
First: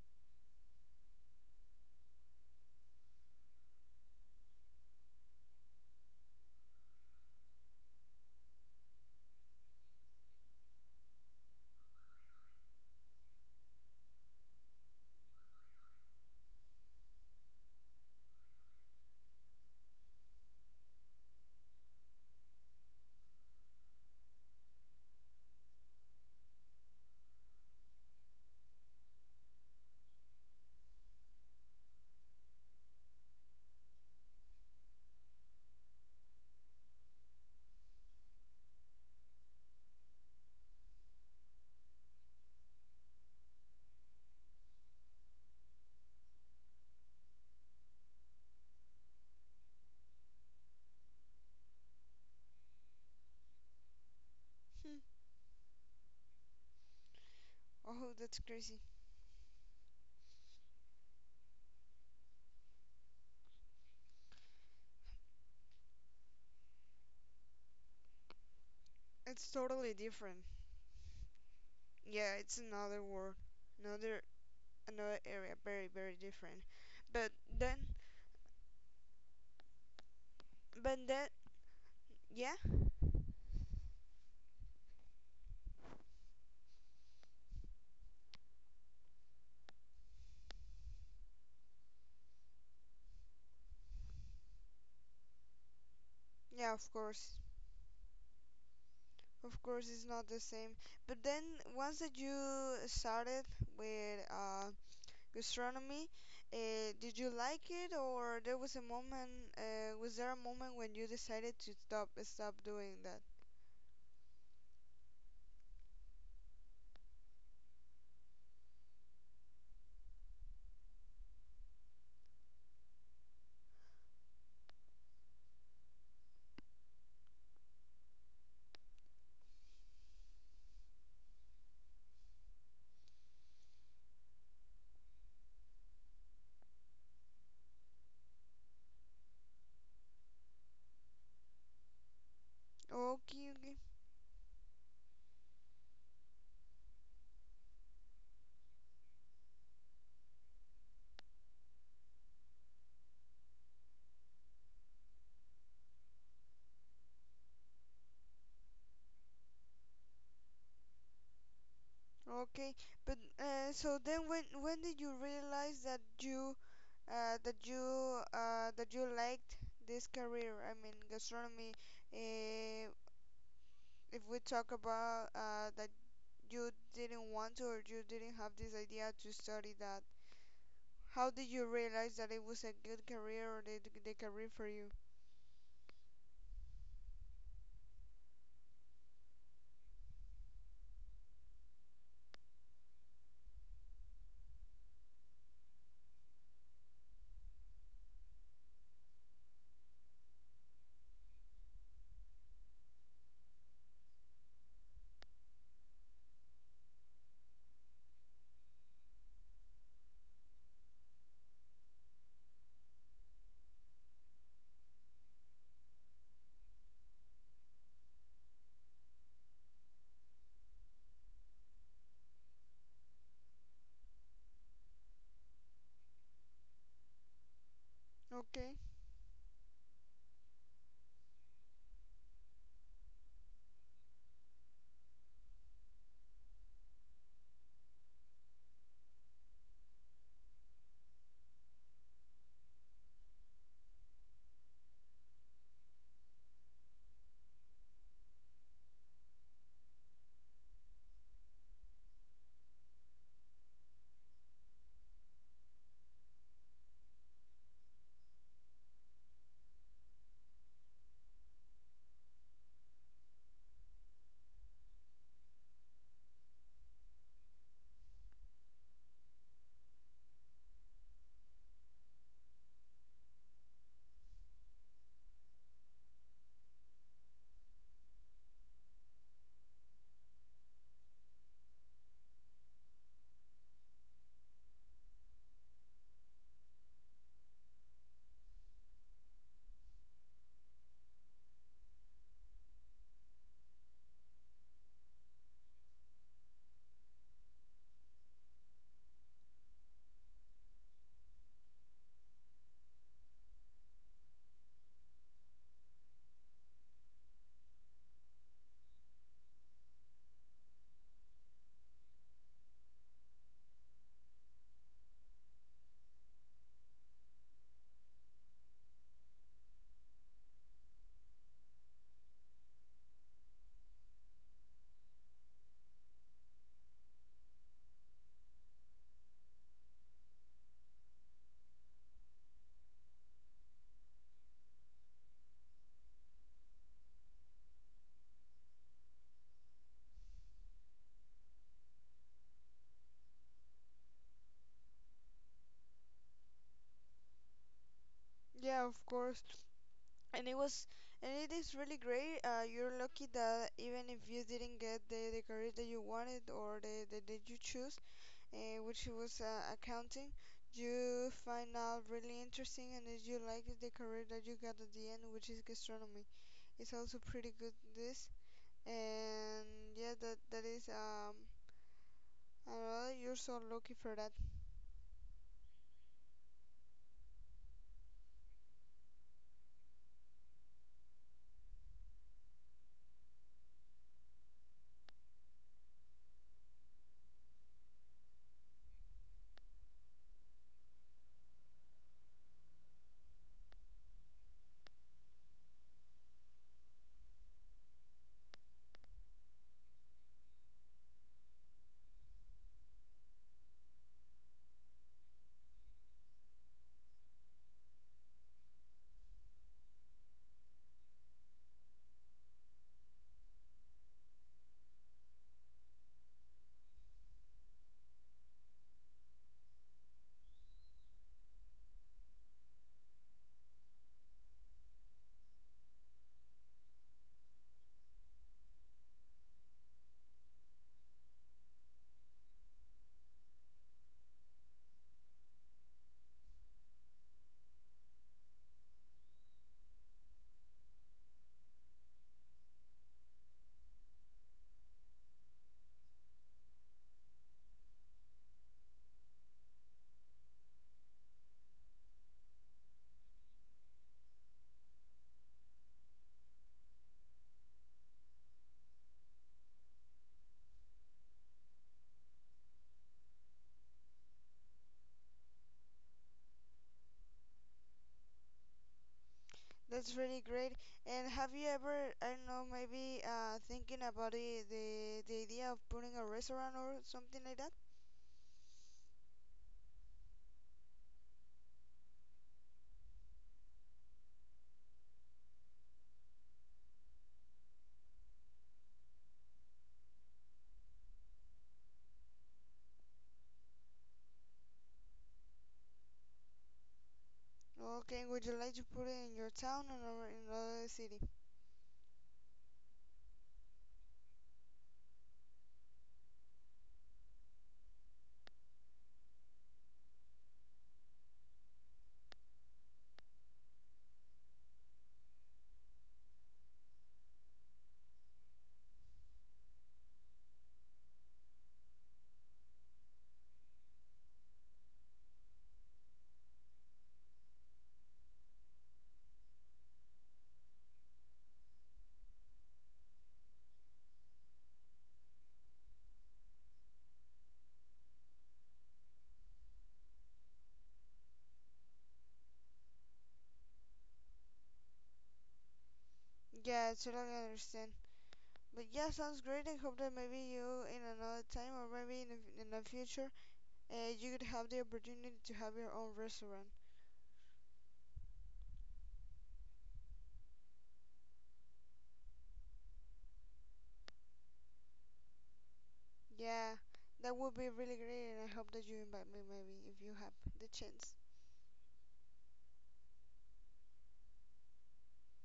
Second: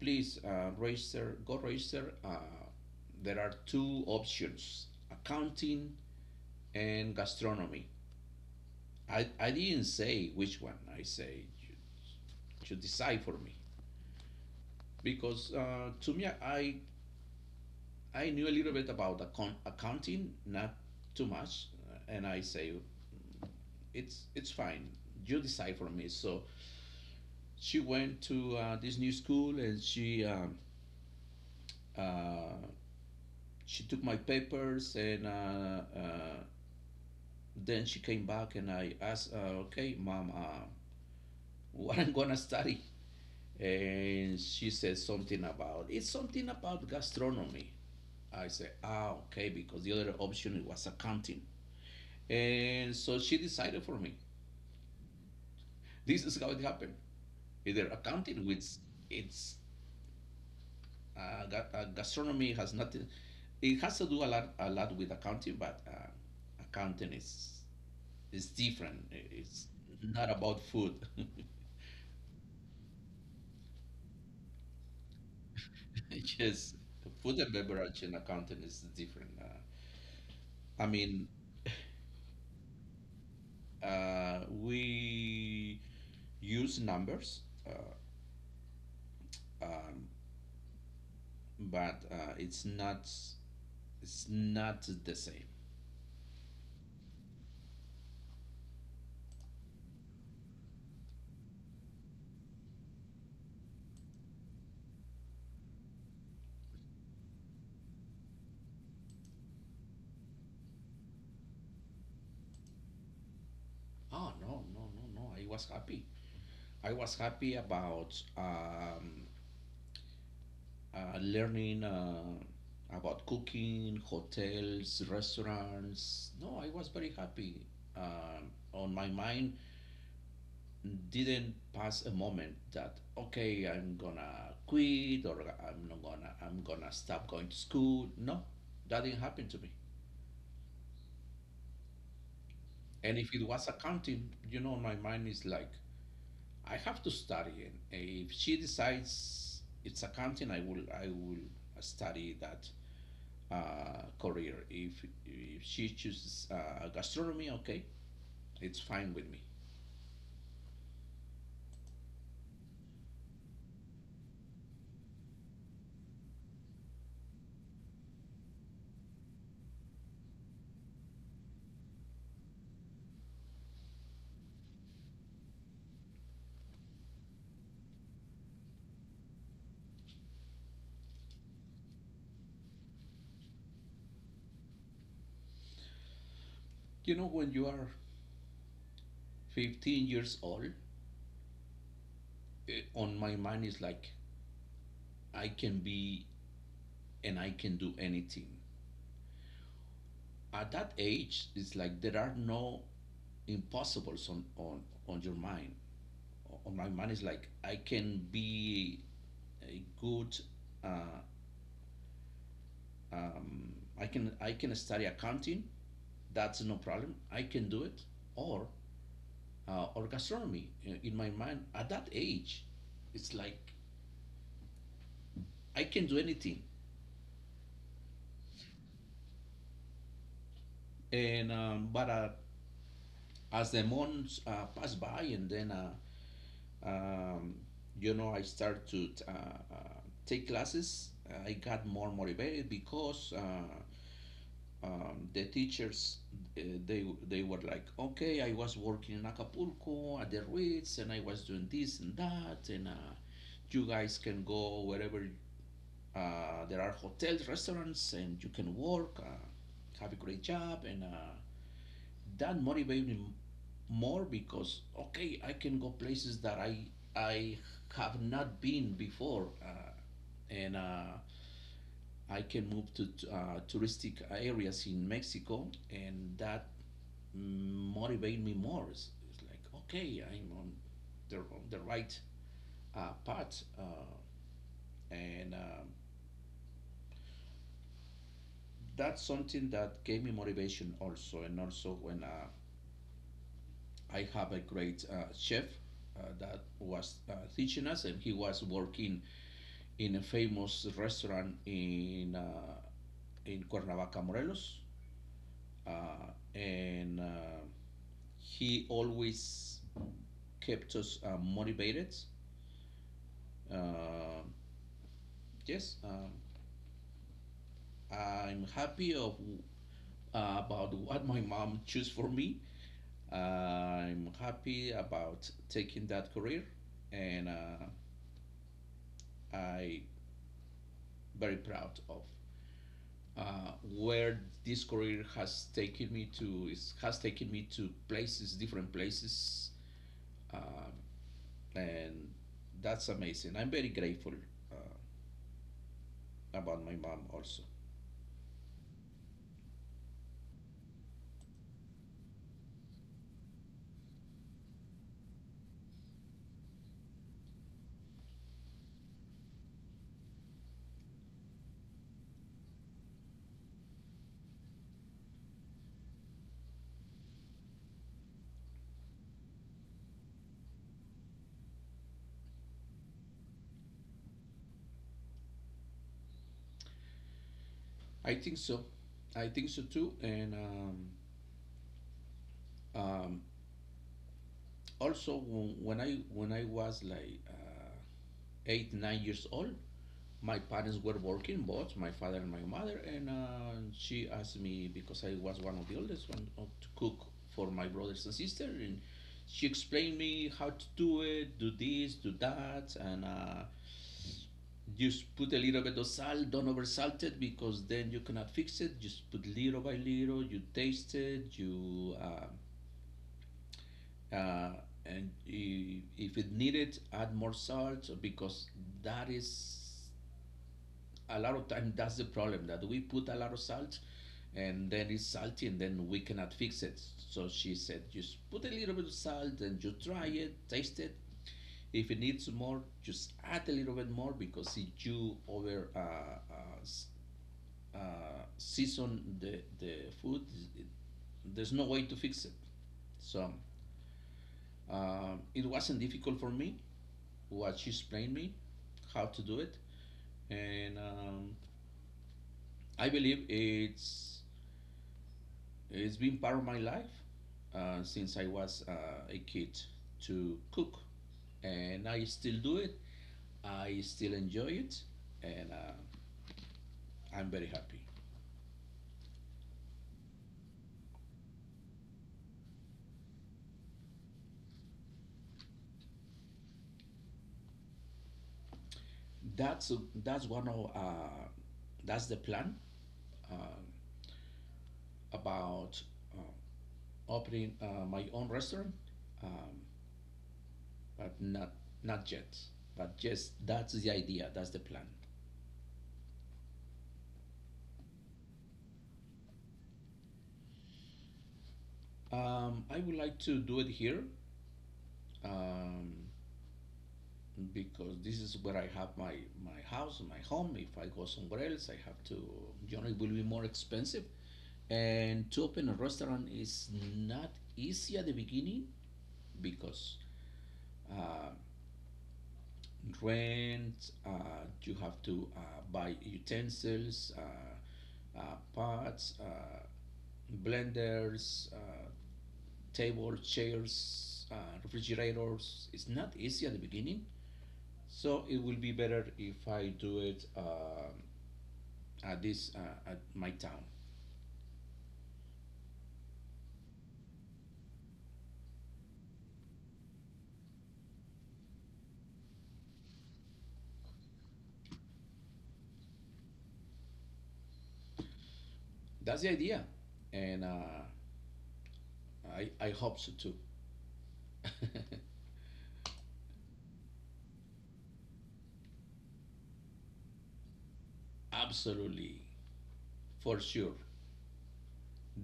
Speaker 1: please, register, go register. There are two options: accounting and gastronomy. I didn't say which one. I say, you decide for me. Because to me, I knew a little bit about accounting, not too much. And I say, it's fine. You decide for me. So she went to this new school, and uh, she took my papers, and then she came back, and I asked, okay, mom, what I'm gonna study? And she said something about, it's something about gastronomy. I said, ah, okay, because the other option was accounting. And so she decided for me.
Speaker 2: Hmm.
Speaker 1: This is how it happened. Either
Speaker 2: Oh, that's
Speaker 1: accounting, which
Speaker 2: crazy.
Speaker 1: it's uh, gastronomy has nothing. It has to do a lot with accounting, but accounting is it's different.
Speaker 2: It's
Speaker 1: It's
Speaker 2: totally
Speaker 1: not
Speaker 2: different.
Speaker 1: about food.
Speaker 2: Yeah, it's another world, another another area, very different.
Speaker 1: Yes,
Speaker 2: But
Speaker 1: food and
Speaker 2: then
Speaker 1: beverage and accounting is different. I
Speaker 2: but
Speaker 1: mean,
Speaker 2: then yeah.
Speaker 1: we use numbers, uh, um, but it's not the same.
Speaker 2: Yeah, of course. Of course it's not the same. But then, once that you started with gastronomy, did you like it or there was a moment was there a moment when you decided to stop doing that?
Speaker 1: Oh no no no no! I was happy. I was happy about learning about cooking, hotels, restaurants. No, I was very happy. On my mind, didn't pass a moment that okay, I'm gonna quit, or I'm not gonna I'm gonna stop going to school. No, that didn't happen to me. And if it
Speaker 2: Okay.
Speaker 1: was
Speaker 2: Okay.
Speaker 1: accounting, my mind is like I have to study, and if she decides it's accounting, I will study that career. If she chooses gastronomy, okay, it's fine with me.
Speaker 2: Okay, but so then when did you realize that you that you that you liked this career, I mean gastronomy? uh, if we talk about that you didn't want to or you didn't have this idea to study that, how did you realize that it was a good career or the career for you?
Speaker 1: When you are 15 years old, on my mind is like, I can be and I can do anything. At that age, it's like there are no impossibles on your mind. On my mind is like, I can be a good, uh, um, I can study accounting, that's no problem, I can do it. Or or gastronomy. My mind, at that age, it's like I can do anything.
Speaker 2: Okay,
Speaker 1: And but As the months pass by, and then um, I start to uh, take classes. I got more motivated because the teachers they were like, okay, I was working in Acapulco at the Ritz, and I was doing this and that, and. You guys can go wherever. There are hotels, restaurants, and you can work, have a great job, and that motivated me more because okay, I can go places that I have not been before, and I can move to touristic areas in Mexico, and that motivate me more. It's like okay, I'm on the right path, and that's something that gave me motivation also, and also when I have a great chef that was teaching us, and he was working in a famous restaurant in Cuernavaca, Morelos. And He always kept us motivated. uh, yes um, I'm happy of about what my mom chose for me. I'm happy about taking that career, and I very proud of where this career has taken me to. It has taken me to places, different places, um, and that's amazing. I'm very grateful uh, about my mom also.
Speaker 2: yeah, of course. And it was, and it is really great. You're lucky that even if you didn't get the career that you wanted or the that you choose, which was accounting, you find out really interesting and that you like the career that you got at the end, which is gastronomy. It's also pretty good, this, and yeah, that that is I don't know, you're so lucky for that.
Speaker 1: I think so. I think so too. And um, Also when when I was like 8 9 years old, my parents were working, both my father and my mother, and she asked me because I was one of the oldest one to cook for my brothers and sister, and she explained me how to do it, do this, do that, and just put a little bit of salt. Don't oversalt it because then you cannot fix it. Just put little by little. You taste it. You uh, and if it needed, add more salt, because that is a lot of time, that's the problem, that we put a lot of salt and then it's salty and then we cannot fix it. So she said just put a little bit of salt, and you try it, taste it. If it needs more, just add a little bit more, because if you over uh, season the food, it, there's no way to fix it. So it wasn't difficult for me what she explained me, how to do it. And I believe it's been part of my life since I was a kid, to cook, and I still do it. I still enjoy it, and I'm very happy.
Speaker 2: That's really great. And have you ever, I don't know, maybe thinking about the idea of putting a restaurant or something like that?
Speaker 1: That's that's one of that's the plan, uh, about opening my own restaurant, um, but not not yet. But just that's the idea. That's the plan.
Speaker 2: Okay, would you like to put it in your town or in another city?
Speaker 1: I would like to do it here. Um, because this is where I have my, my house, my home. If I go somewhere else, I have to, you know, it will be more expensive. And to open a restaurant is not easy at the beginning, because uh, rent, you have to buy utensils, pots, blenders, tables, chairs, refrigerators. It's not easy at the beginning. So it will be better if I do it at this at my town.
Speaker 2: Yeah, I totally understand. But yeah, sounds great. I hope that maybe you in another time or maybe in in the future, you could have the opportunity to have your own restaurant.
Speaker 1: That's the idea, and I hope so too.
Speaker 2: Yeah, that would be really great, and I hope that you invite me maybe if you have the chance.
Speaker 1: Absolutely, for sure.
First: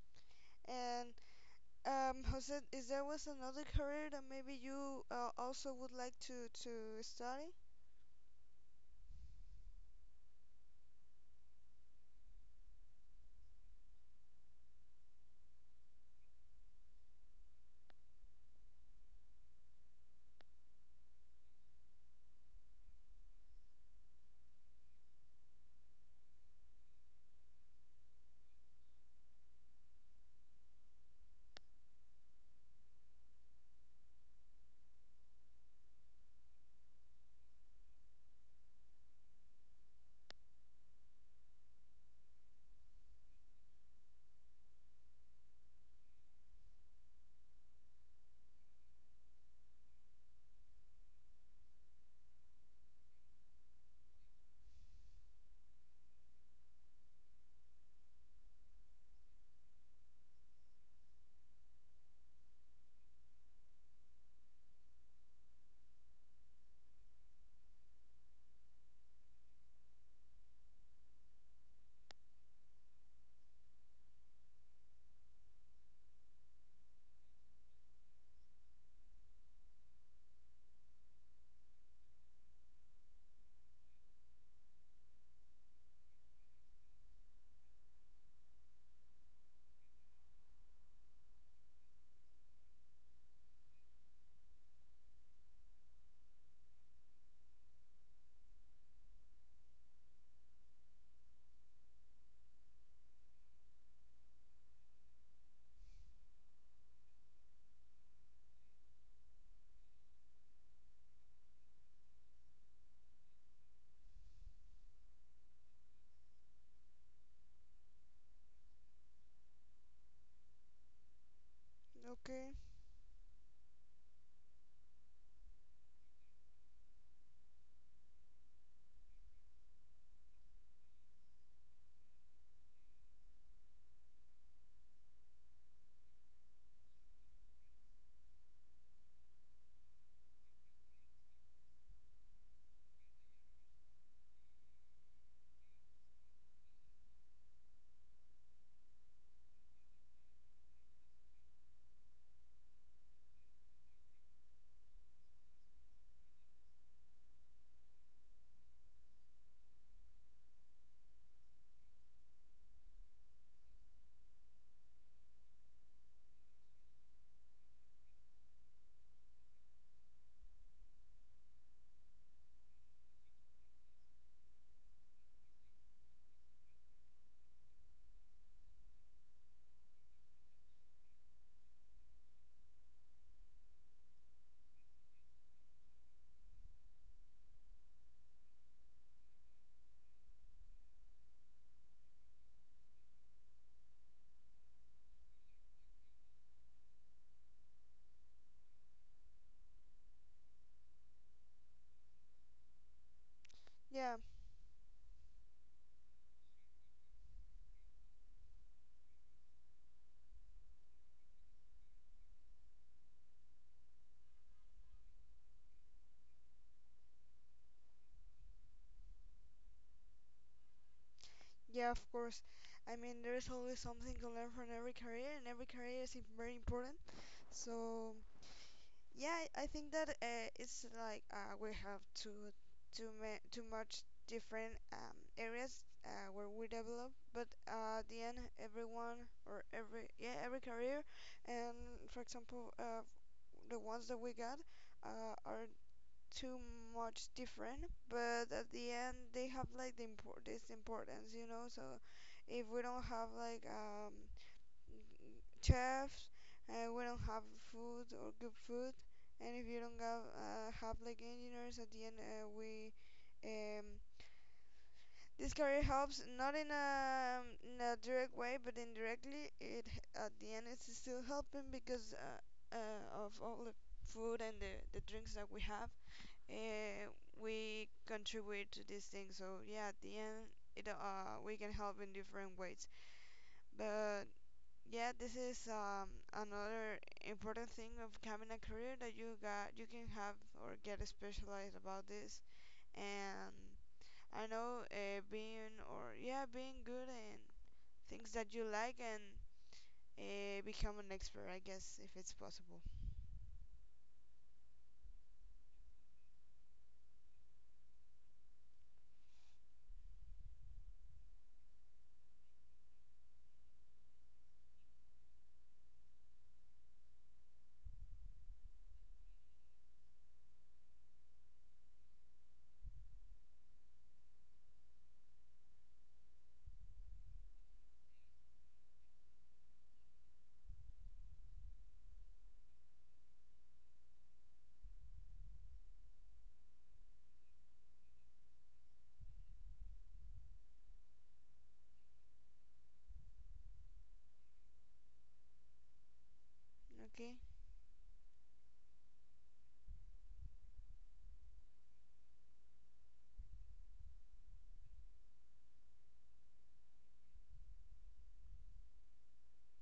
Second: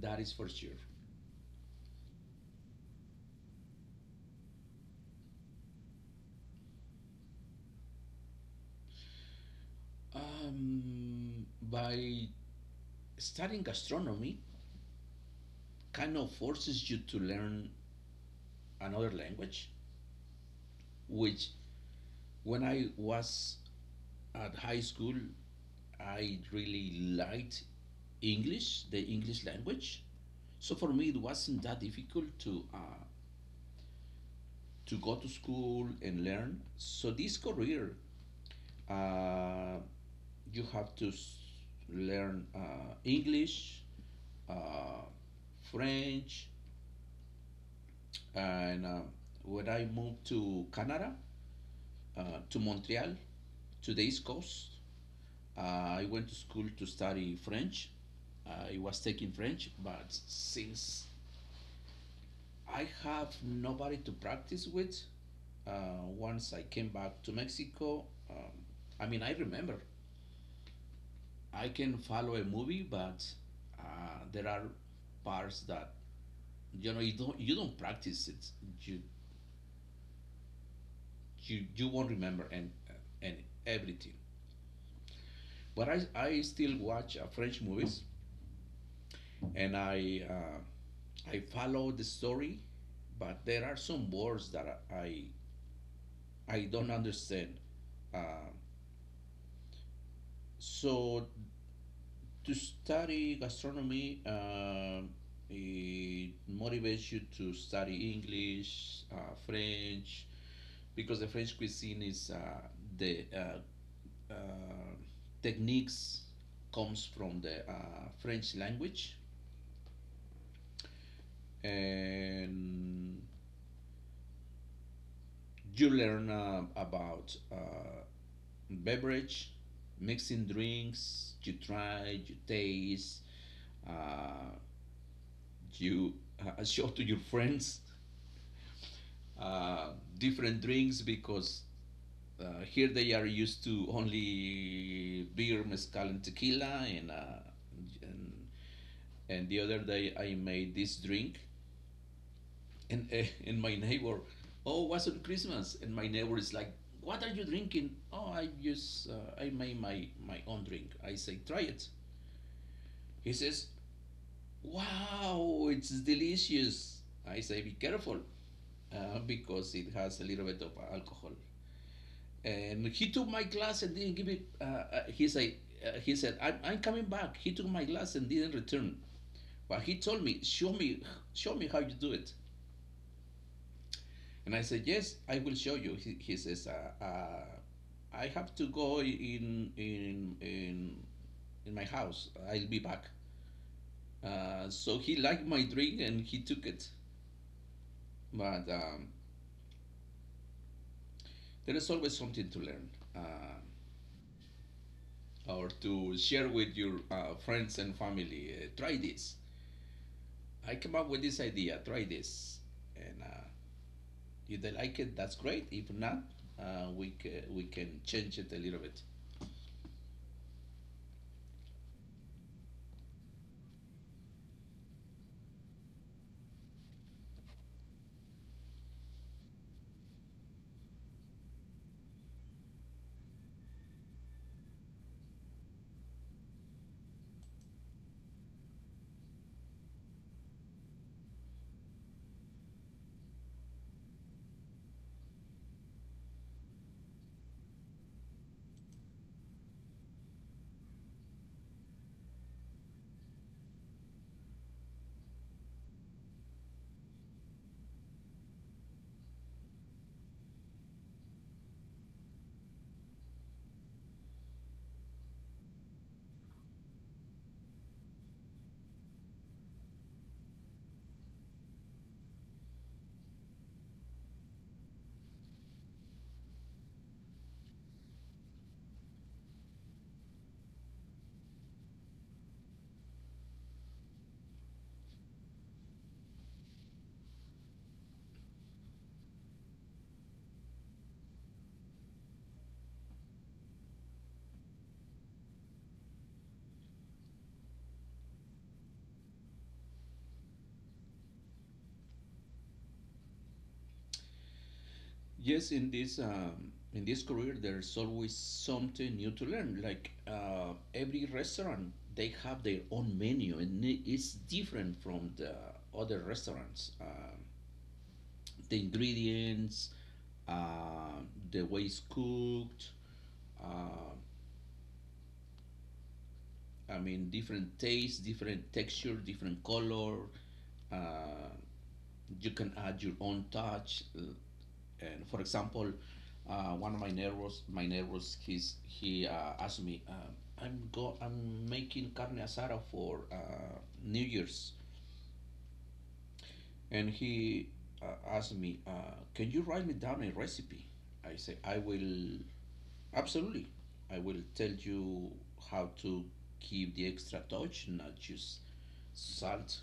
Speaker 1: That is for sure.
Speaker 2: And Jose, is there was another career that maybe you also would like to study?
Speaker 1: By studying gastronomy, kind of forces you to learn another language, which, when I was at high school, I really liked English, the English language. So for me, it wasn't that difficult to go to school and learn. So this career, uh, you have to learn English, uh, French, and when I moved to Canada, to Montreal, to the East Coast, uh, I went to school to study French. I was taking French, but since I have nobody to practice with. Once I came back to Mexico, um, I mean, I remember I can follow a movie, but uh, there are parts that, you know, you don't practice it. You you won't remember, and everything. But I still watch French movies, and I follow the story, but there are some words that I don't understand. Uh, so To study gastronomy, it motivates you to study English, French, because the French cuisine is the techniques comes from the French language,
Speaker 2: Okay.
Speaker 1: and you learn about beverage, mixing drinks. You try, you taste. Uh, You show to your friends uh, different drinks, because here they are used to only beer, mezcal, and tequila. And, and the other day I made this drink, and my neighbor, oh, it wasn't Christmas? And my neighbor is like, what are you drinking? Oh, I just I made my own drink. I say, try it. He says, wow, it's delicious. I say, be careful, because it has a little bit of alcohol. And he took my glass and didn't give it. He said, I'm coming back. He took my glass and didn't return. But he told me, show me, show me how you do it. And I said, yes, I will show you. He says, I have to go in my house. I'll be back. So he liked my drink and he took it. But there is always something to learn. Um
Speaker 2: Yeah,
Speaker 1: or to share with your friends and family. Try this. I came up with this idea. Try this, and if they like it, that's great. If not, we we can change it a little bit.
Speaker 2: yeah, of course. I mean, there is always something to learn from every career, and every career is very important. So yeah, I think that it's like we have too much different areas where we develop, but at the end, everyone or every, yeah, every career, and for example, the ones that we got are too much different, but at the end they have like the import this importance, you know. So if we don't have like chefs, we don't have food or good food. And if you don't have like engineers at the end, we um, this career helps, not in a, in a direct way, but indirectly, it at the end it's still helping because of all the food and the drinks that we have, uh, we contribute to this thing. So yeah, at the end it, we can help in different ways. But yeah, this is another important thing of having a career that you got. You can have or get specialized about this. And I know being or yeah being good in things that you like and become an expert, I guess, if it's possible.
Speaker 1: Yes, in this career, there's always something new to learn. Like every restaurant, they have their own menu, and it's different from the other restaurants. The ingredients, uh, the way it's cooked, uh, I mean, different taste, different texture, different color. Uh, you can add your own touch. And for example, one of my neighbors, he asked me, I'm making carne asada for New Year's," and
Speaker 2: Okay.
Speaker 1: he asked me, "Can you write me down a recipe?" I say, "I will absolutely. I will tell you how to give the extra touch, not just salt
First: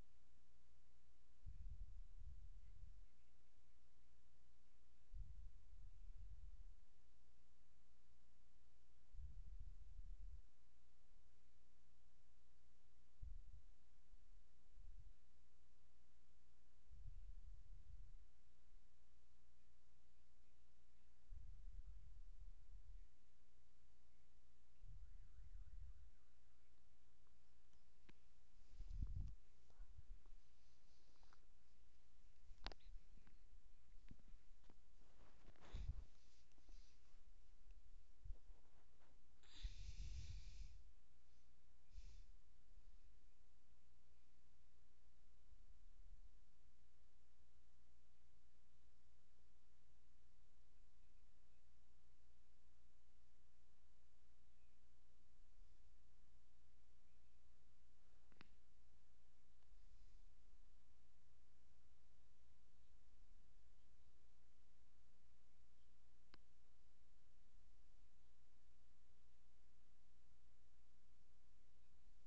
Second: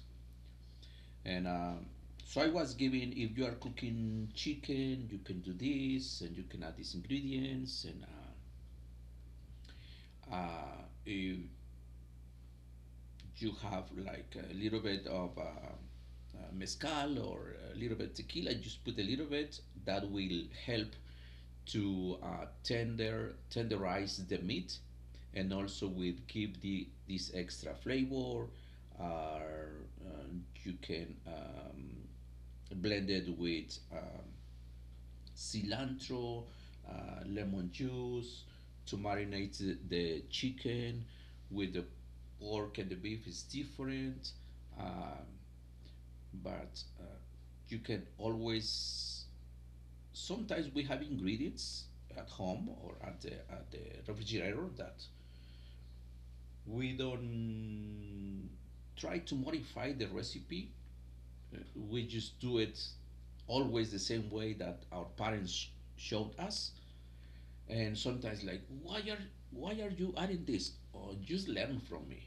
Speaker 1: and so I was given if you are cooking chicken, you can do this, and you can add these ingredients, and if you have like a little bit of mezcal or a little bit tequila, just put a little bit. That will help to tenderize the meat, and also will give the this extra flavor. Uh, uh, you can blend it with. Cilantro, uh, lemon juice to marinate chicken, with the pork and the beef is different. Um, but you can always, sometimes we have ingredients at home or at at the refrigerator that we don't try to modify the recipe. We just do it always the same way that our parents showed us, and sometimes like why are you adding this, or just learn from me,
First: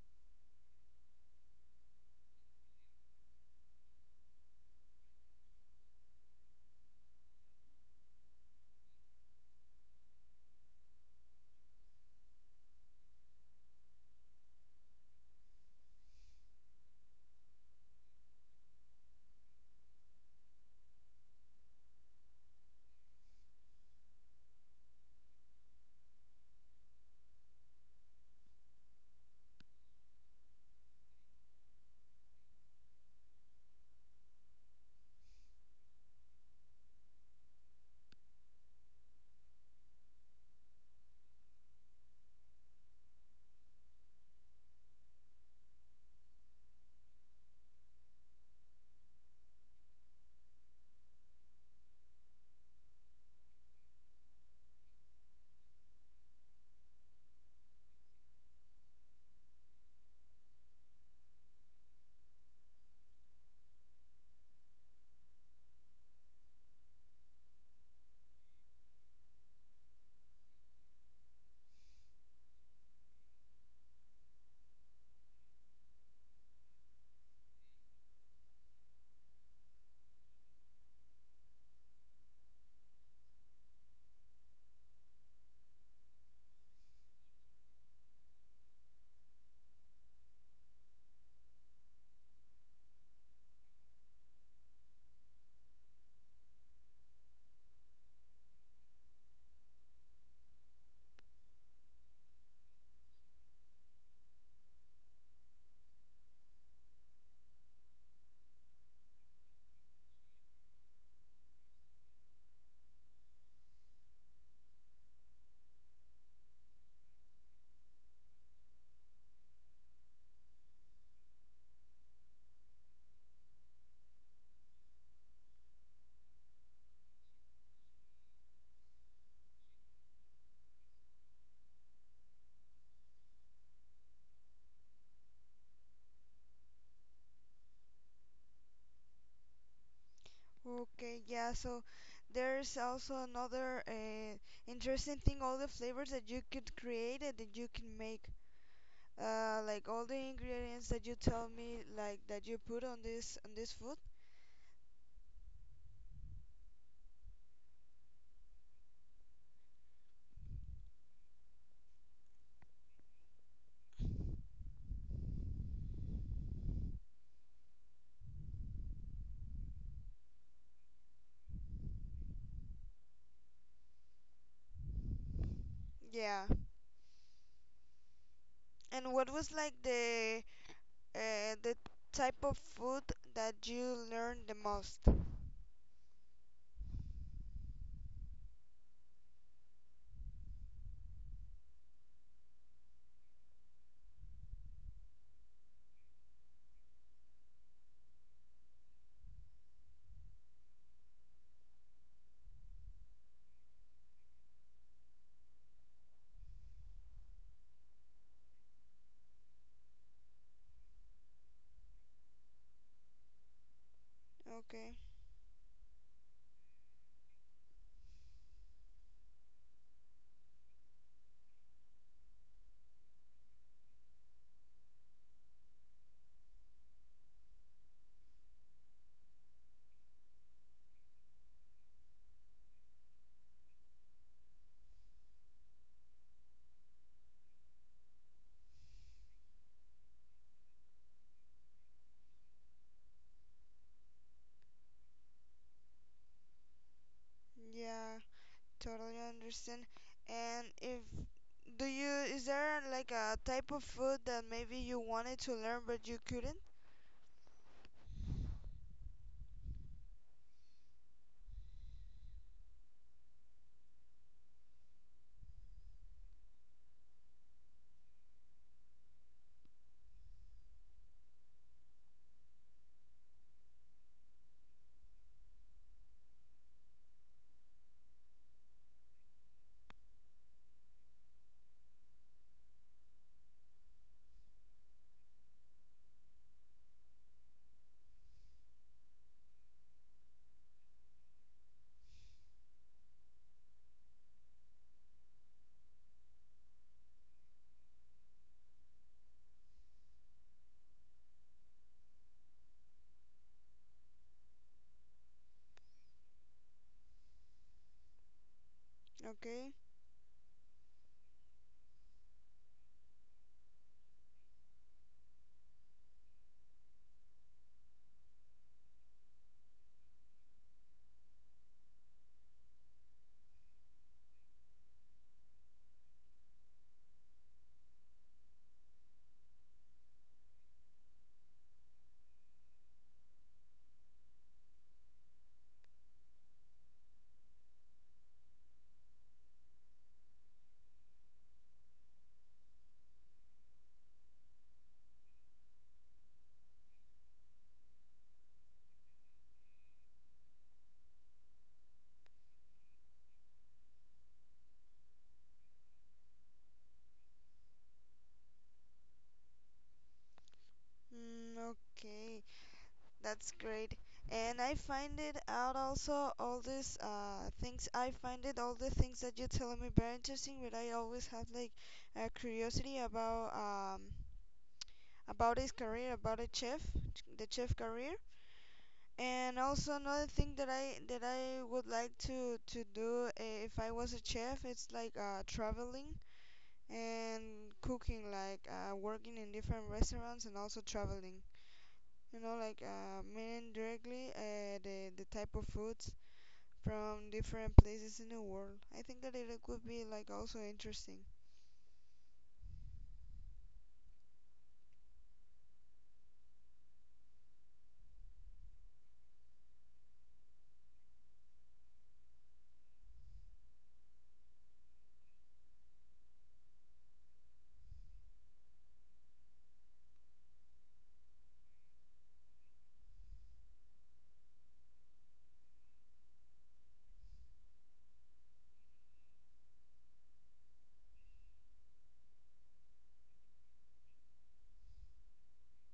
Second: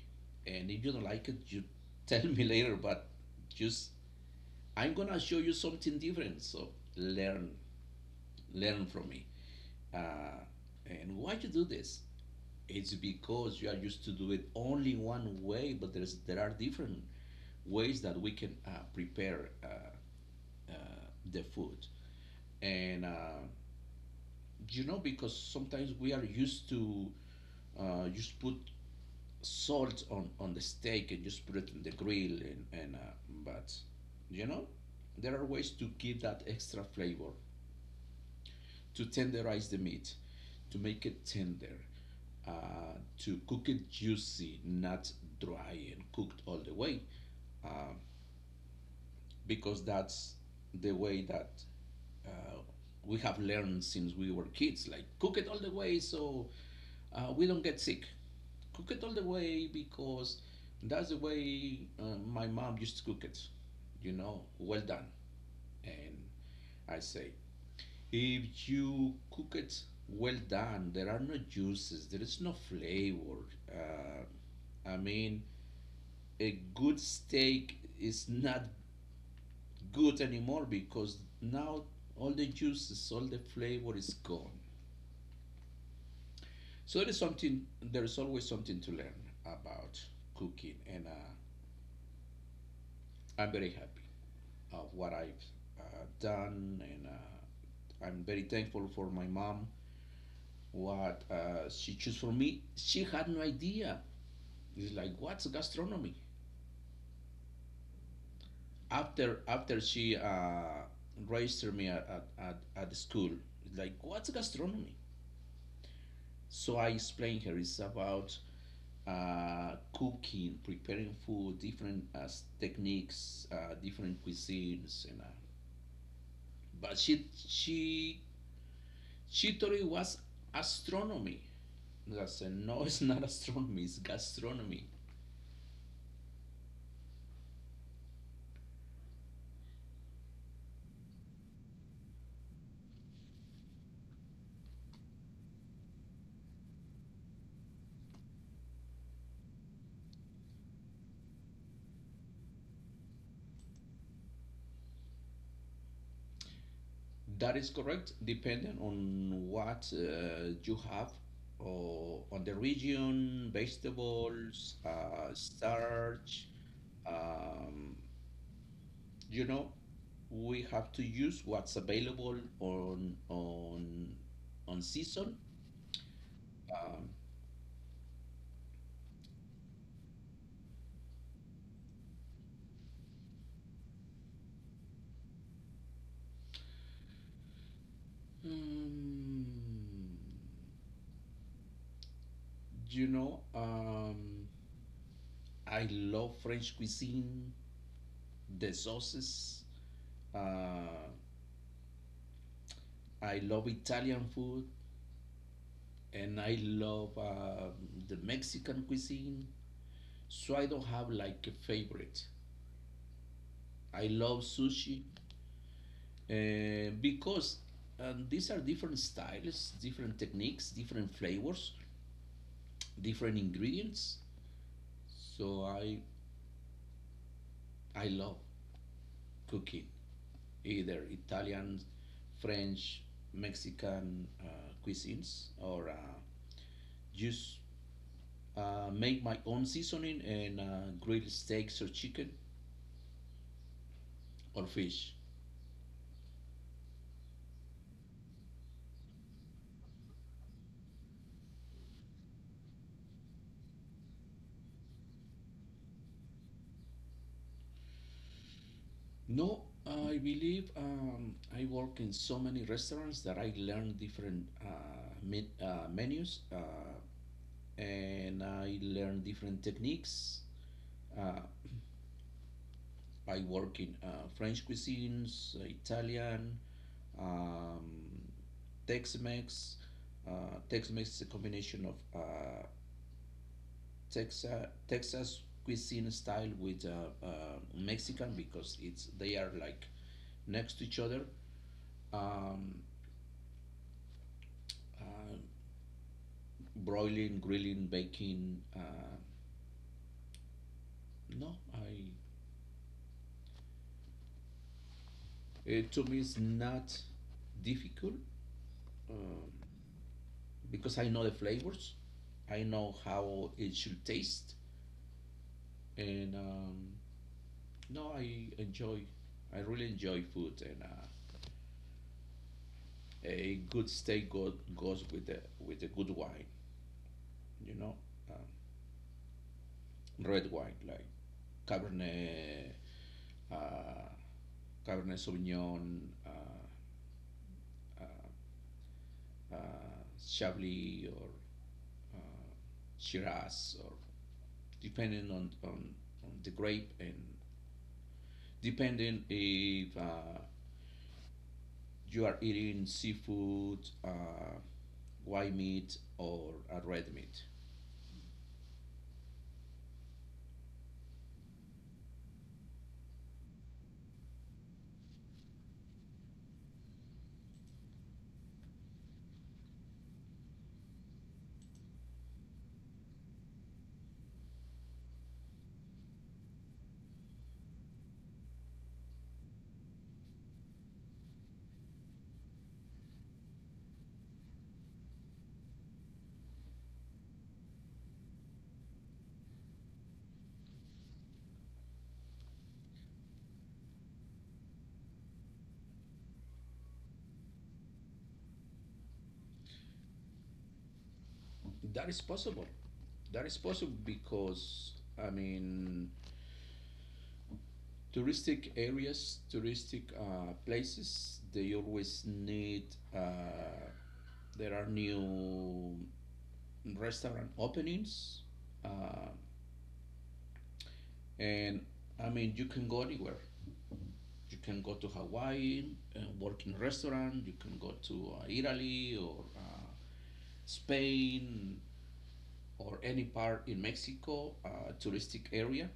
Speaker 1: and if you don't like it you tell me later. But just, I'm gonna show you something different. So learn, learn from me, uh, and why you do this, it's because you are used to do it only one way, but there are different ways that we can prepare uh, the food. And You know, because sometimes we are used to just put salt on the steak and just put it in the grill and but, you know, there are ways to give that extra flavor, to tenderize the meat, to make it tender, to cook it juicy, not dry and cooked all the way, uh, because that's the way that uh, we have learned since we were kids, like cook it all the way, so we don't get sick. Cook it all the way, because that's the way my mom used to cook it. You know, well done. And I say, if you cook it well done, there are no juices, there is no flavor. I mean, a good steak is not good anymore, because now all the juices, all the flavor is gone. So there is something. There is always something to learn about cooking, and I'm very happy of what I've done, and I'm very thankful for my mom. What she chose for me, she had no idea. It's like what's gastronomy? After she registered me at the school, it's like what's gastronomy? So I explained her it's about cooking, preparing food, different techniques, different cuisines, and but she thought it was astronomy. I said, no, it's not astronomy, it's gastronomy.
Speaker 2: Okay. Yeah. So there's also another interesting thing, all the flavors that you could create and that you can make. Like all the ingredients that you tell me, like that you put on this food.
Speaker 1: That is correct, depending on what you have or on the region, vegetables, starch. Um, you know, we have to use what's available on on season.
Speaker 2: Yeah. And what was like the type of food that you learned the most?
Speaker 1: Mm, you know, um, I love French cuisine, the sauces. Uh, I love Italian food and I love the Mexican cuisine. So I don't have like a favorite. I love
Speaker 2: Okay.
Speaker 1: sushi because these are different styles, different techniques, different flavors, different ingredients. So I love cooking either Italian, French, Mexican cuisines or just make my own seasoning and grill steaks or chicken or fish.
Speaker 2: Yeah, totally understand. And if do you, is there like a type of food that maybe you wanted to learn but you couldn't?
Speaker 1: No, I believe I work in so many restaurants that I learn different menus and I learn different techniques. Uh, I work in French cuisines, Italian, um, Tex-Mex. Tex-Mex is a combination of Texas, Texas cuisine style with Mexican because it's they are like next to each other. Um, uh, Broiling, grilling, baking. No, I it to me is not difficult um,
Speaker 2: Okay.
Speaker 1: because I know the flavors. I know how it should taste, and no, I enjoy. I really enjoy food, and a good steak goes with the with a good wine. you know, uh, Red wine like Cabernet, uh, Cabernet Sauvignon, uh, uh, Chablis, or uh, Shiraz, or depending on the grape and depending if you are eating seafood, white meat, or a red meat.
Speaker 2: Mm, okay. That's great. And I find it out also all these things. I find it all the things that you're telling me very interesting, but I always have like a curiosity about his career, about a chef, the chef career. And also another thing that I would like to do, eh, if I was a chef, it's like traveling and cooking, like working in different restaurants and also traveling, like meaning directly the type of foods from different places in the world. I think that it could be like also interesting.
Speaker 1: That is possible. That is possible because I mean touristic areas, touristic places, they always need. Uh, there are new restaurant openings, uh, and I mean you can go anywhere. You can go to Hawaii and work in a restaurant. You can go to Italy or Spain or any part in Mexico, touristic area.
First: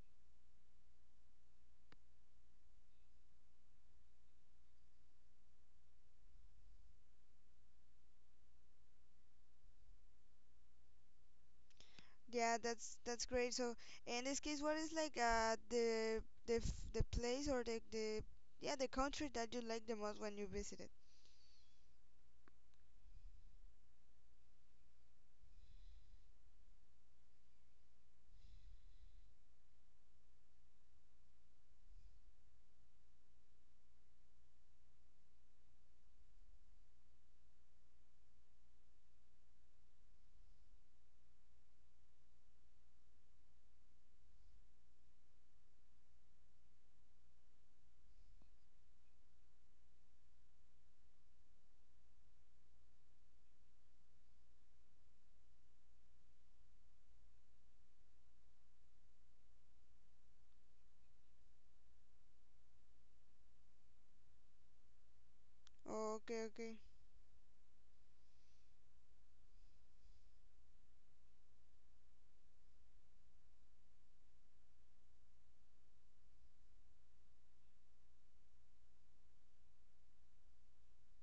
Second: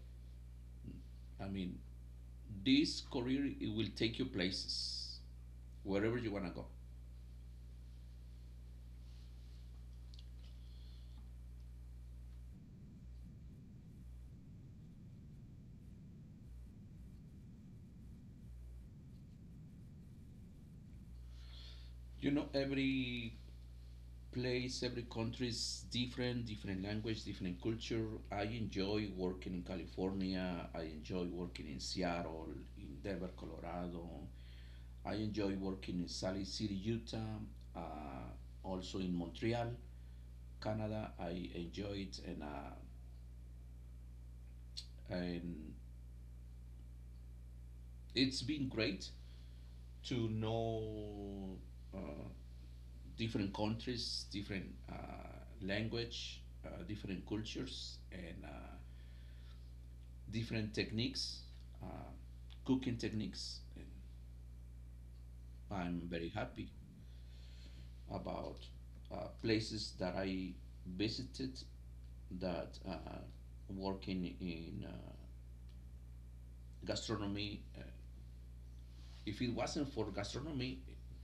Speaker 1: I mean, this career it will take you places wherever you wanna go.
Speaker 2: Yeah, that's great. So in this case, what is like the the place or the yeah the country that you like the most when you visited?
Speaker 1: You know, every place, every country is different, different language, different culture. I enjoy working in California. I enjoy working in Seattle, in Denver, Colorado. I enjoy working in Salt Lake City, Utah, uh, also in Montreal, Canada. I enjoy it, and, and it's been great to know uh, different countries, different language, different cultures, and different techniques, uh, cooking techniques. And I'm very
Speaker 2: Okay,
Speaker 1: happy
Speaker 2: okay.
Speaker 1: about places that I visited, that working in gastronomy. If it wasn't for gastronomy,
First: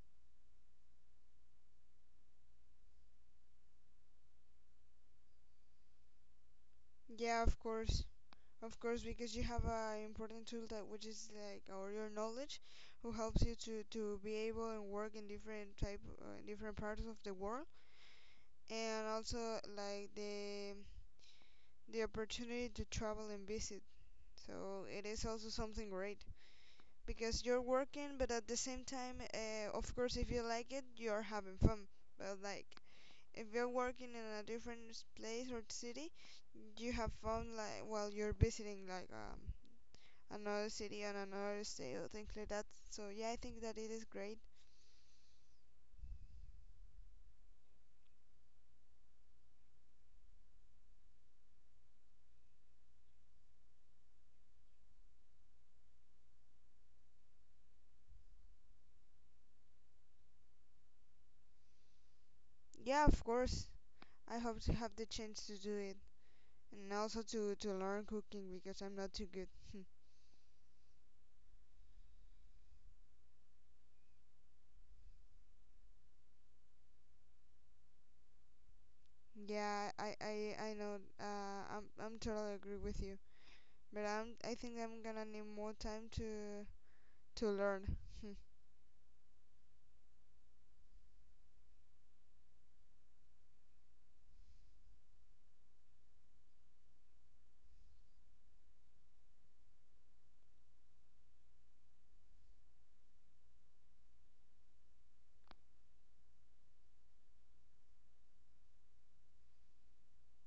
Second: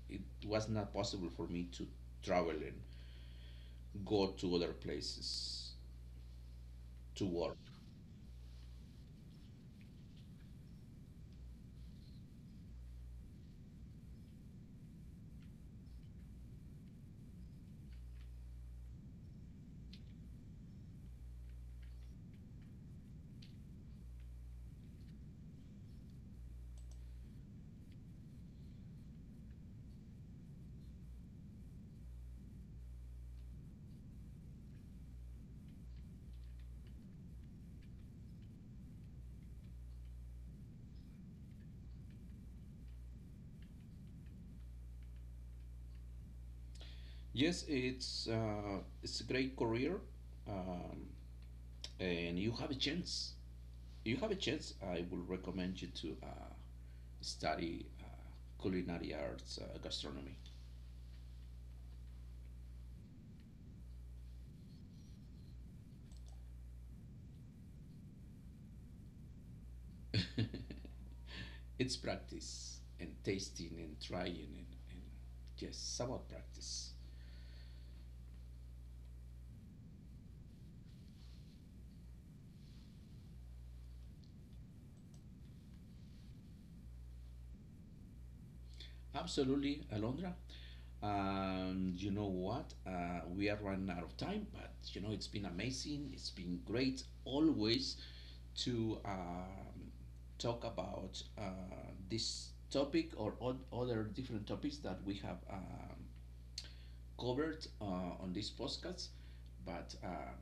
Speaker 1: it was not possible for me to travel and go to other places to
Speaker 2: Yeah, of
Speaker 1: work.
Speaker 2: course. Of course, because you have an important tool, that which is like or your knowledge, who helps you to be able and work in different type, different parts of the world. And also like the opportunity to travel and visit. So it is also something great because you're working, but at the same time, of course, if you like it, you're having fun. But like if you're working in a different place or city, you have fun like while you're visiting like another city and another state or things like that. So yeah, I think that it is great.
Speaker 1: Yes, it's a great career, um, and you have a chance. You have a chance. I will recommend you to study culinary arts, gastronomy.
Speaker 2: Yeah, of course. I hope to have the chance to do it, and also to learn cooking because I'm not too good.
Speaker 1: It's practice and tasting and trying and yes, about practice.
Speaker 2: Yeah, I know. I'm totally agree with you. But I think I'm gonna need more time to learn.
Speaker 1: Absolutely, Alondra. You know what? We are running out of time, but you know it's been amazing. It's been great always to talk about this topic or other different topics that we have covered on this podcast, but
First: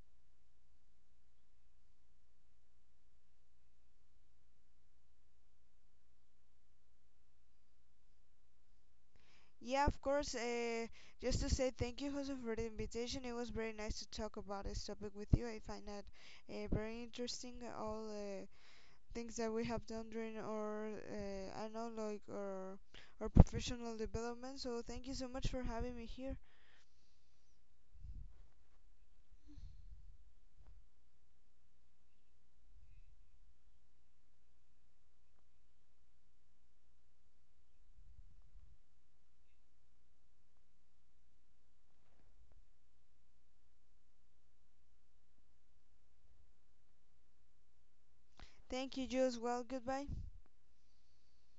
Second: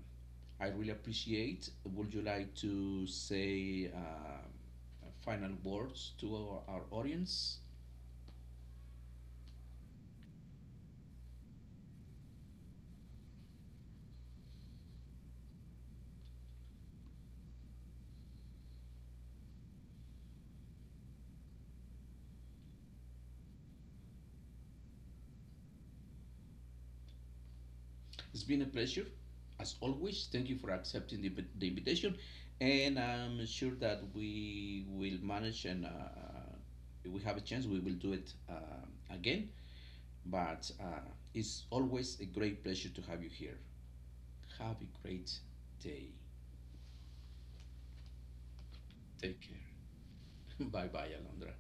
Speaker 1: I really appreciate. Would you like to say final words to our audience?
Speaker 2: Yeah, of course. Just to say thank you, Jose, for the invitation. It was very nice to talk about this topic with you. I find that very interesting, all things that we have done during our, I know like our professional development. So thank you so much for having me here.
Speaker 1: It's been a pleasure, as always. Thank you for accepting the invitation, and I'm sure that we will manage and if we have a chance, we will do it again. But it's always a great pleasure to have you here. Have a great day.
Speaker 2: Thank you, you as
Speaker 1: Take
Speaker 2: well. Goodbye.
Speaker 1: bye bye, Alondra.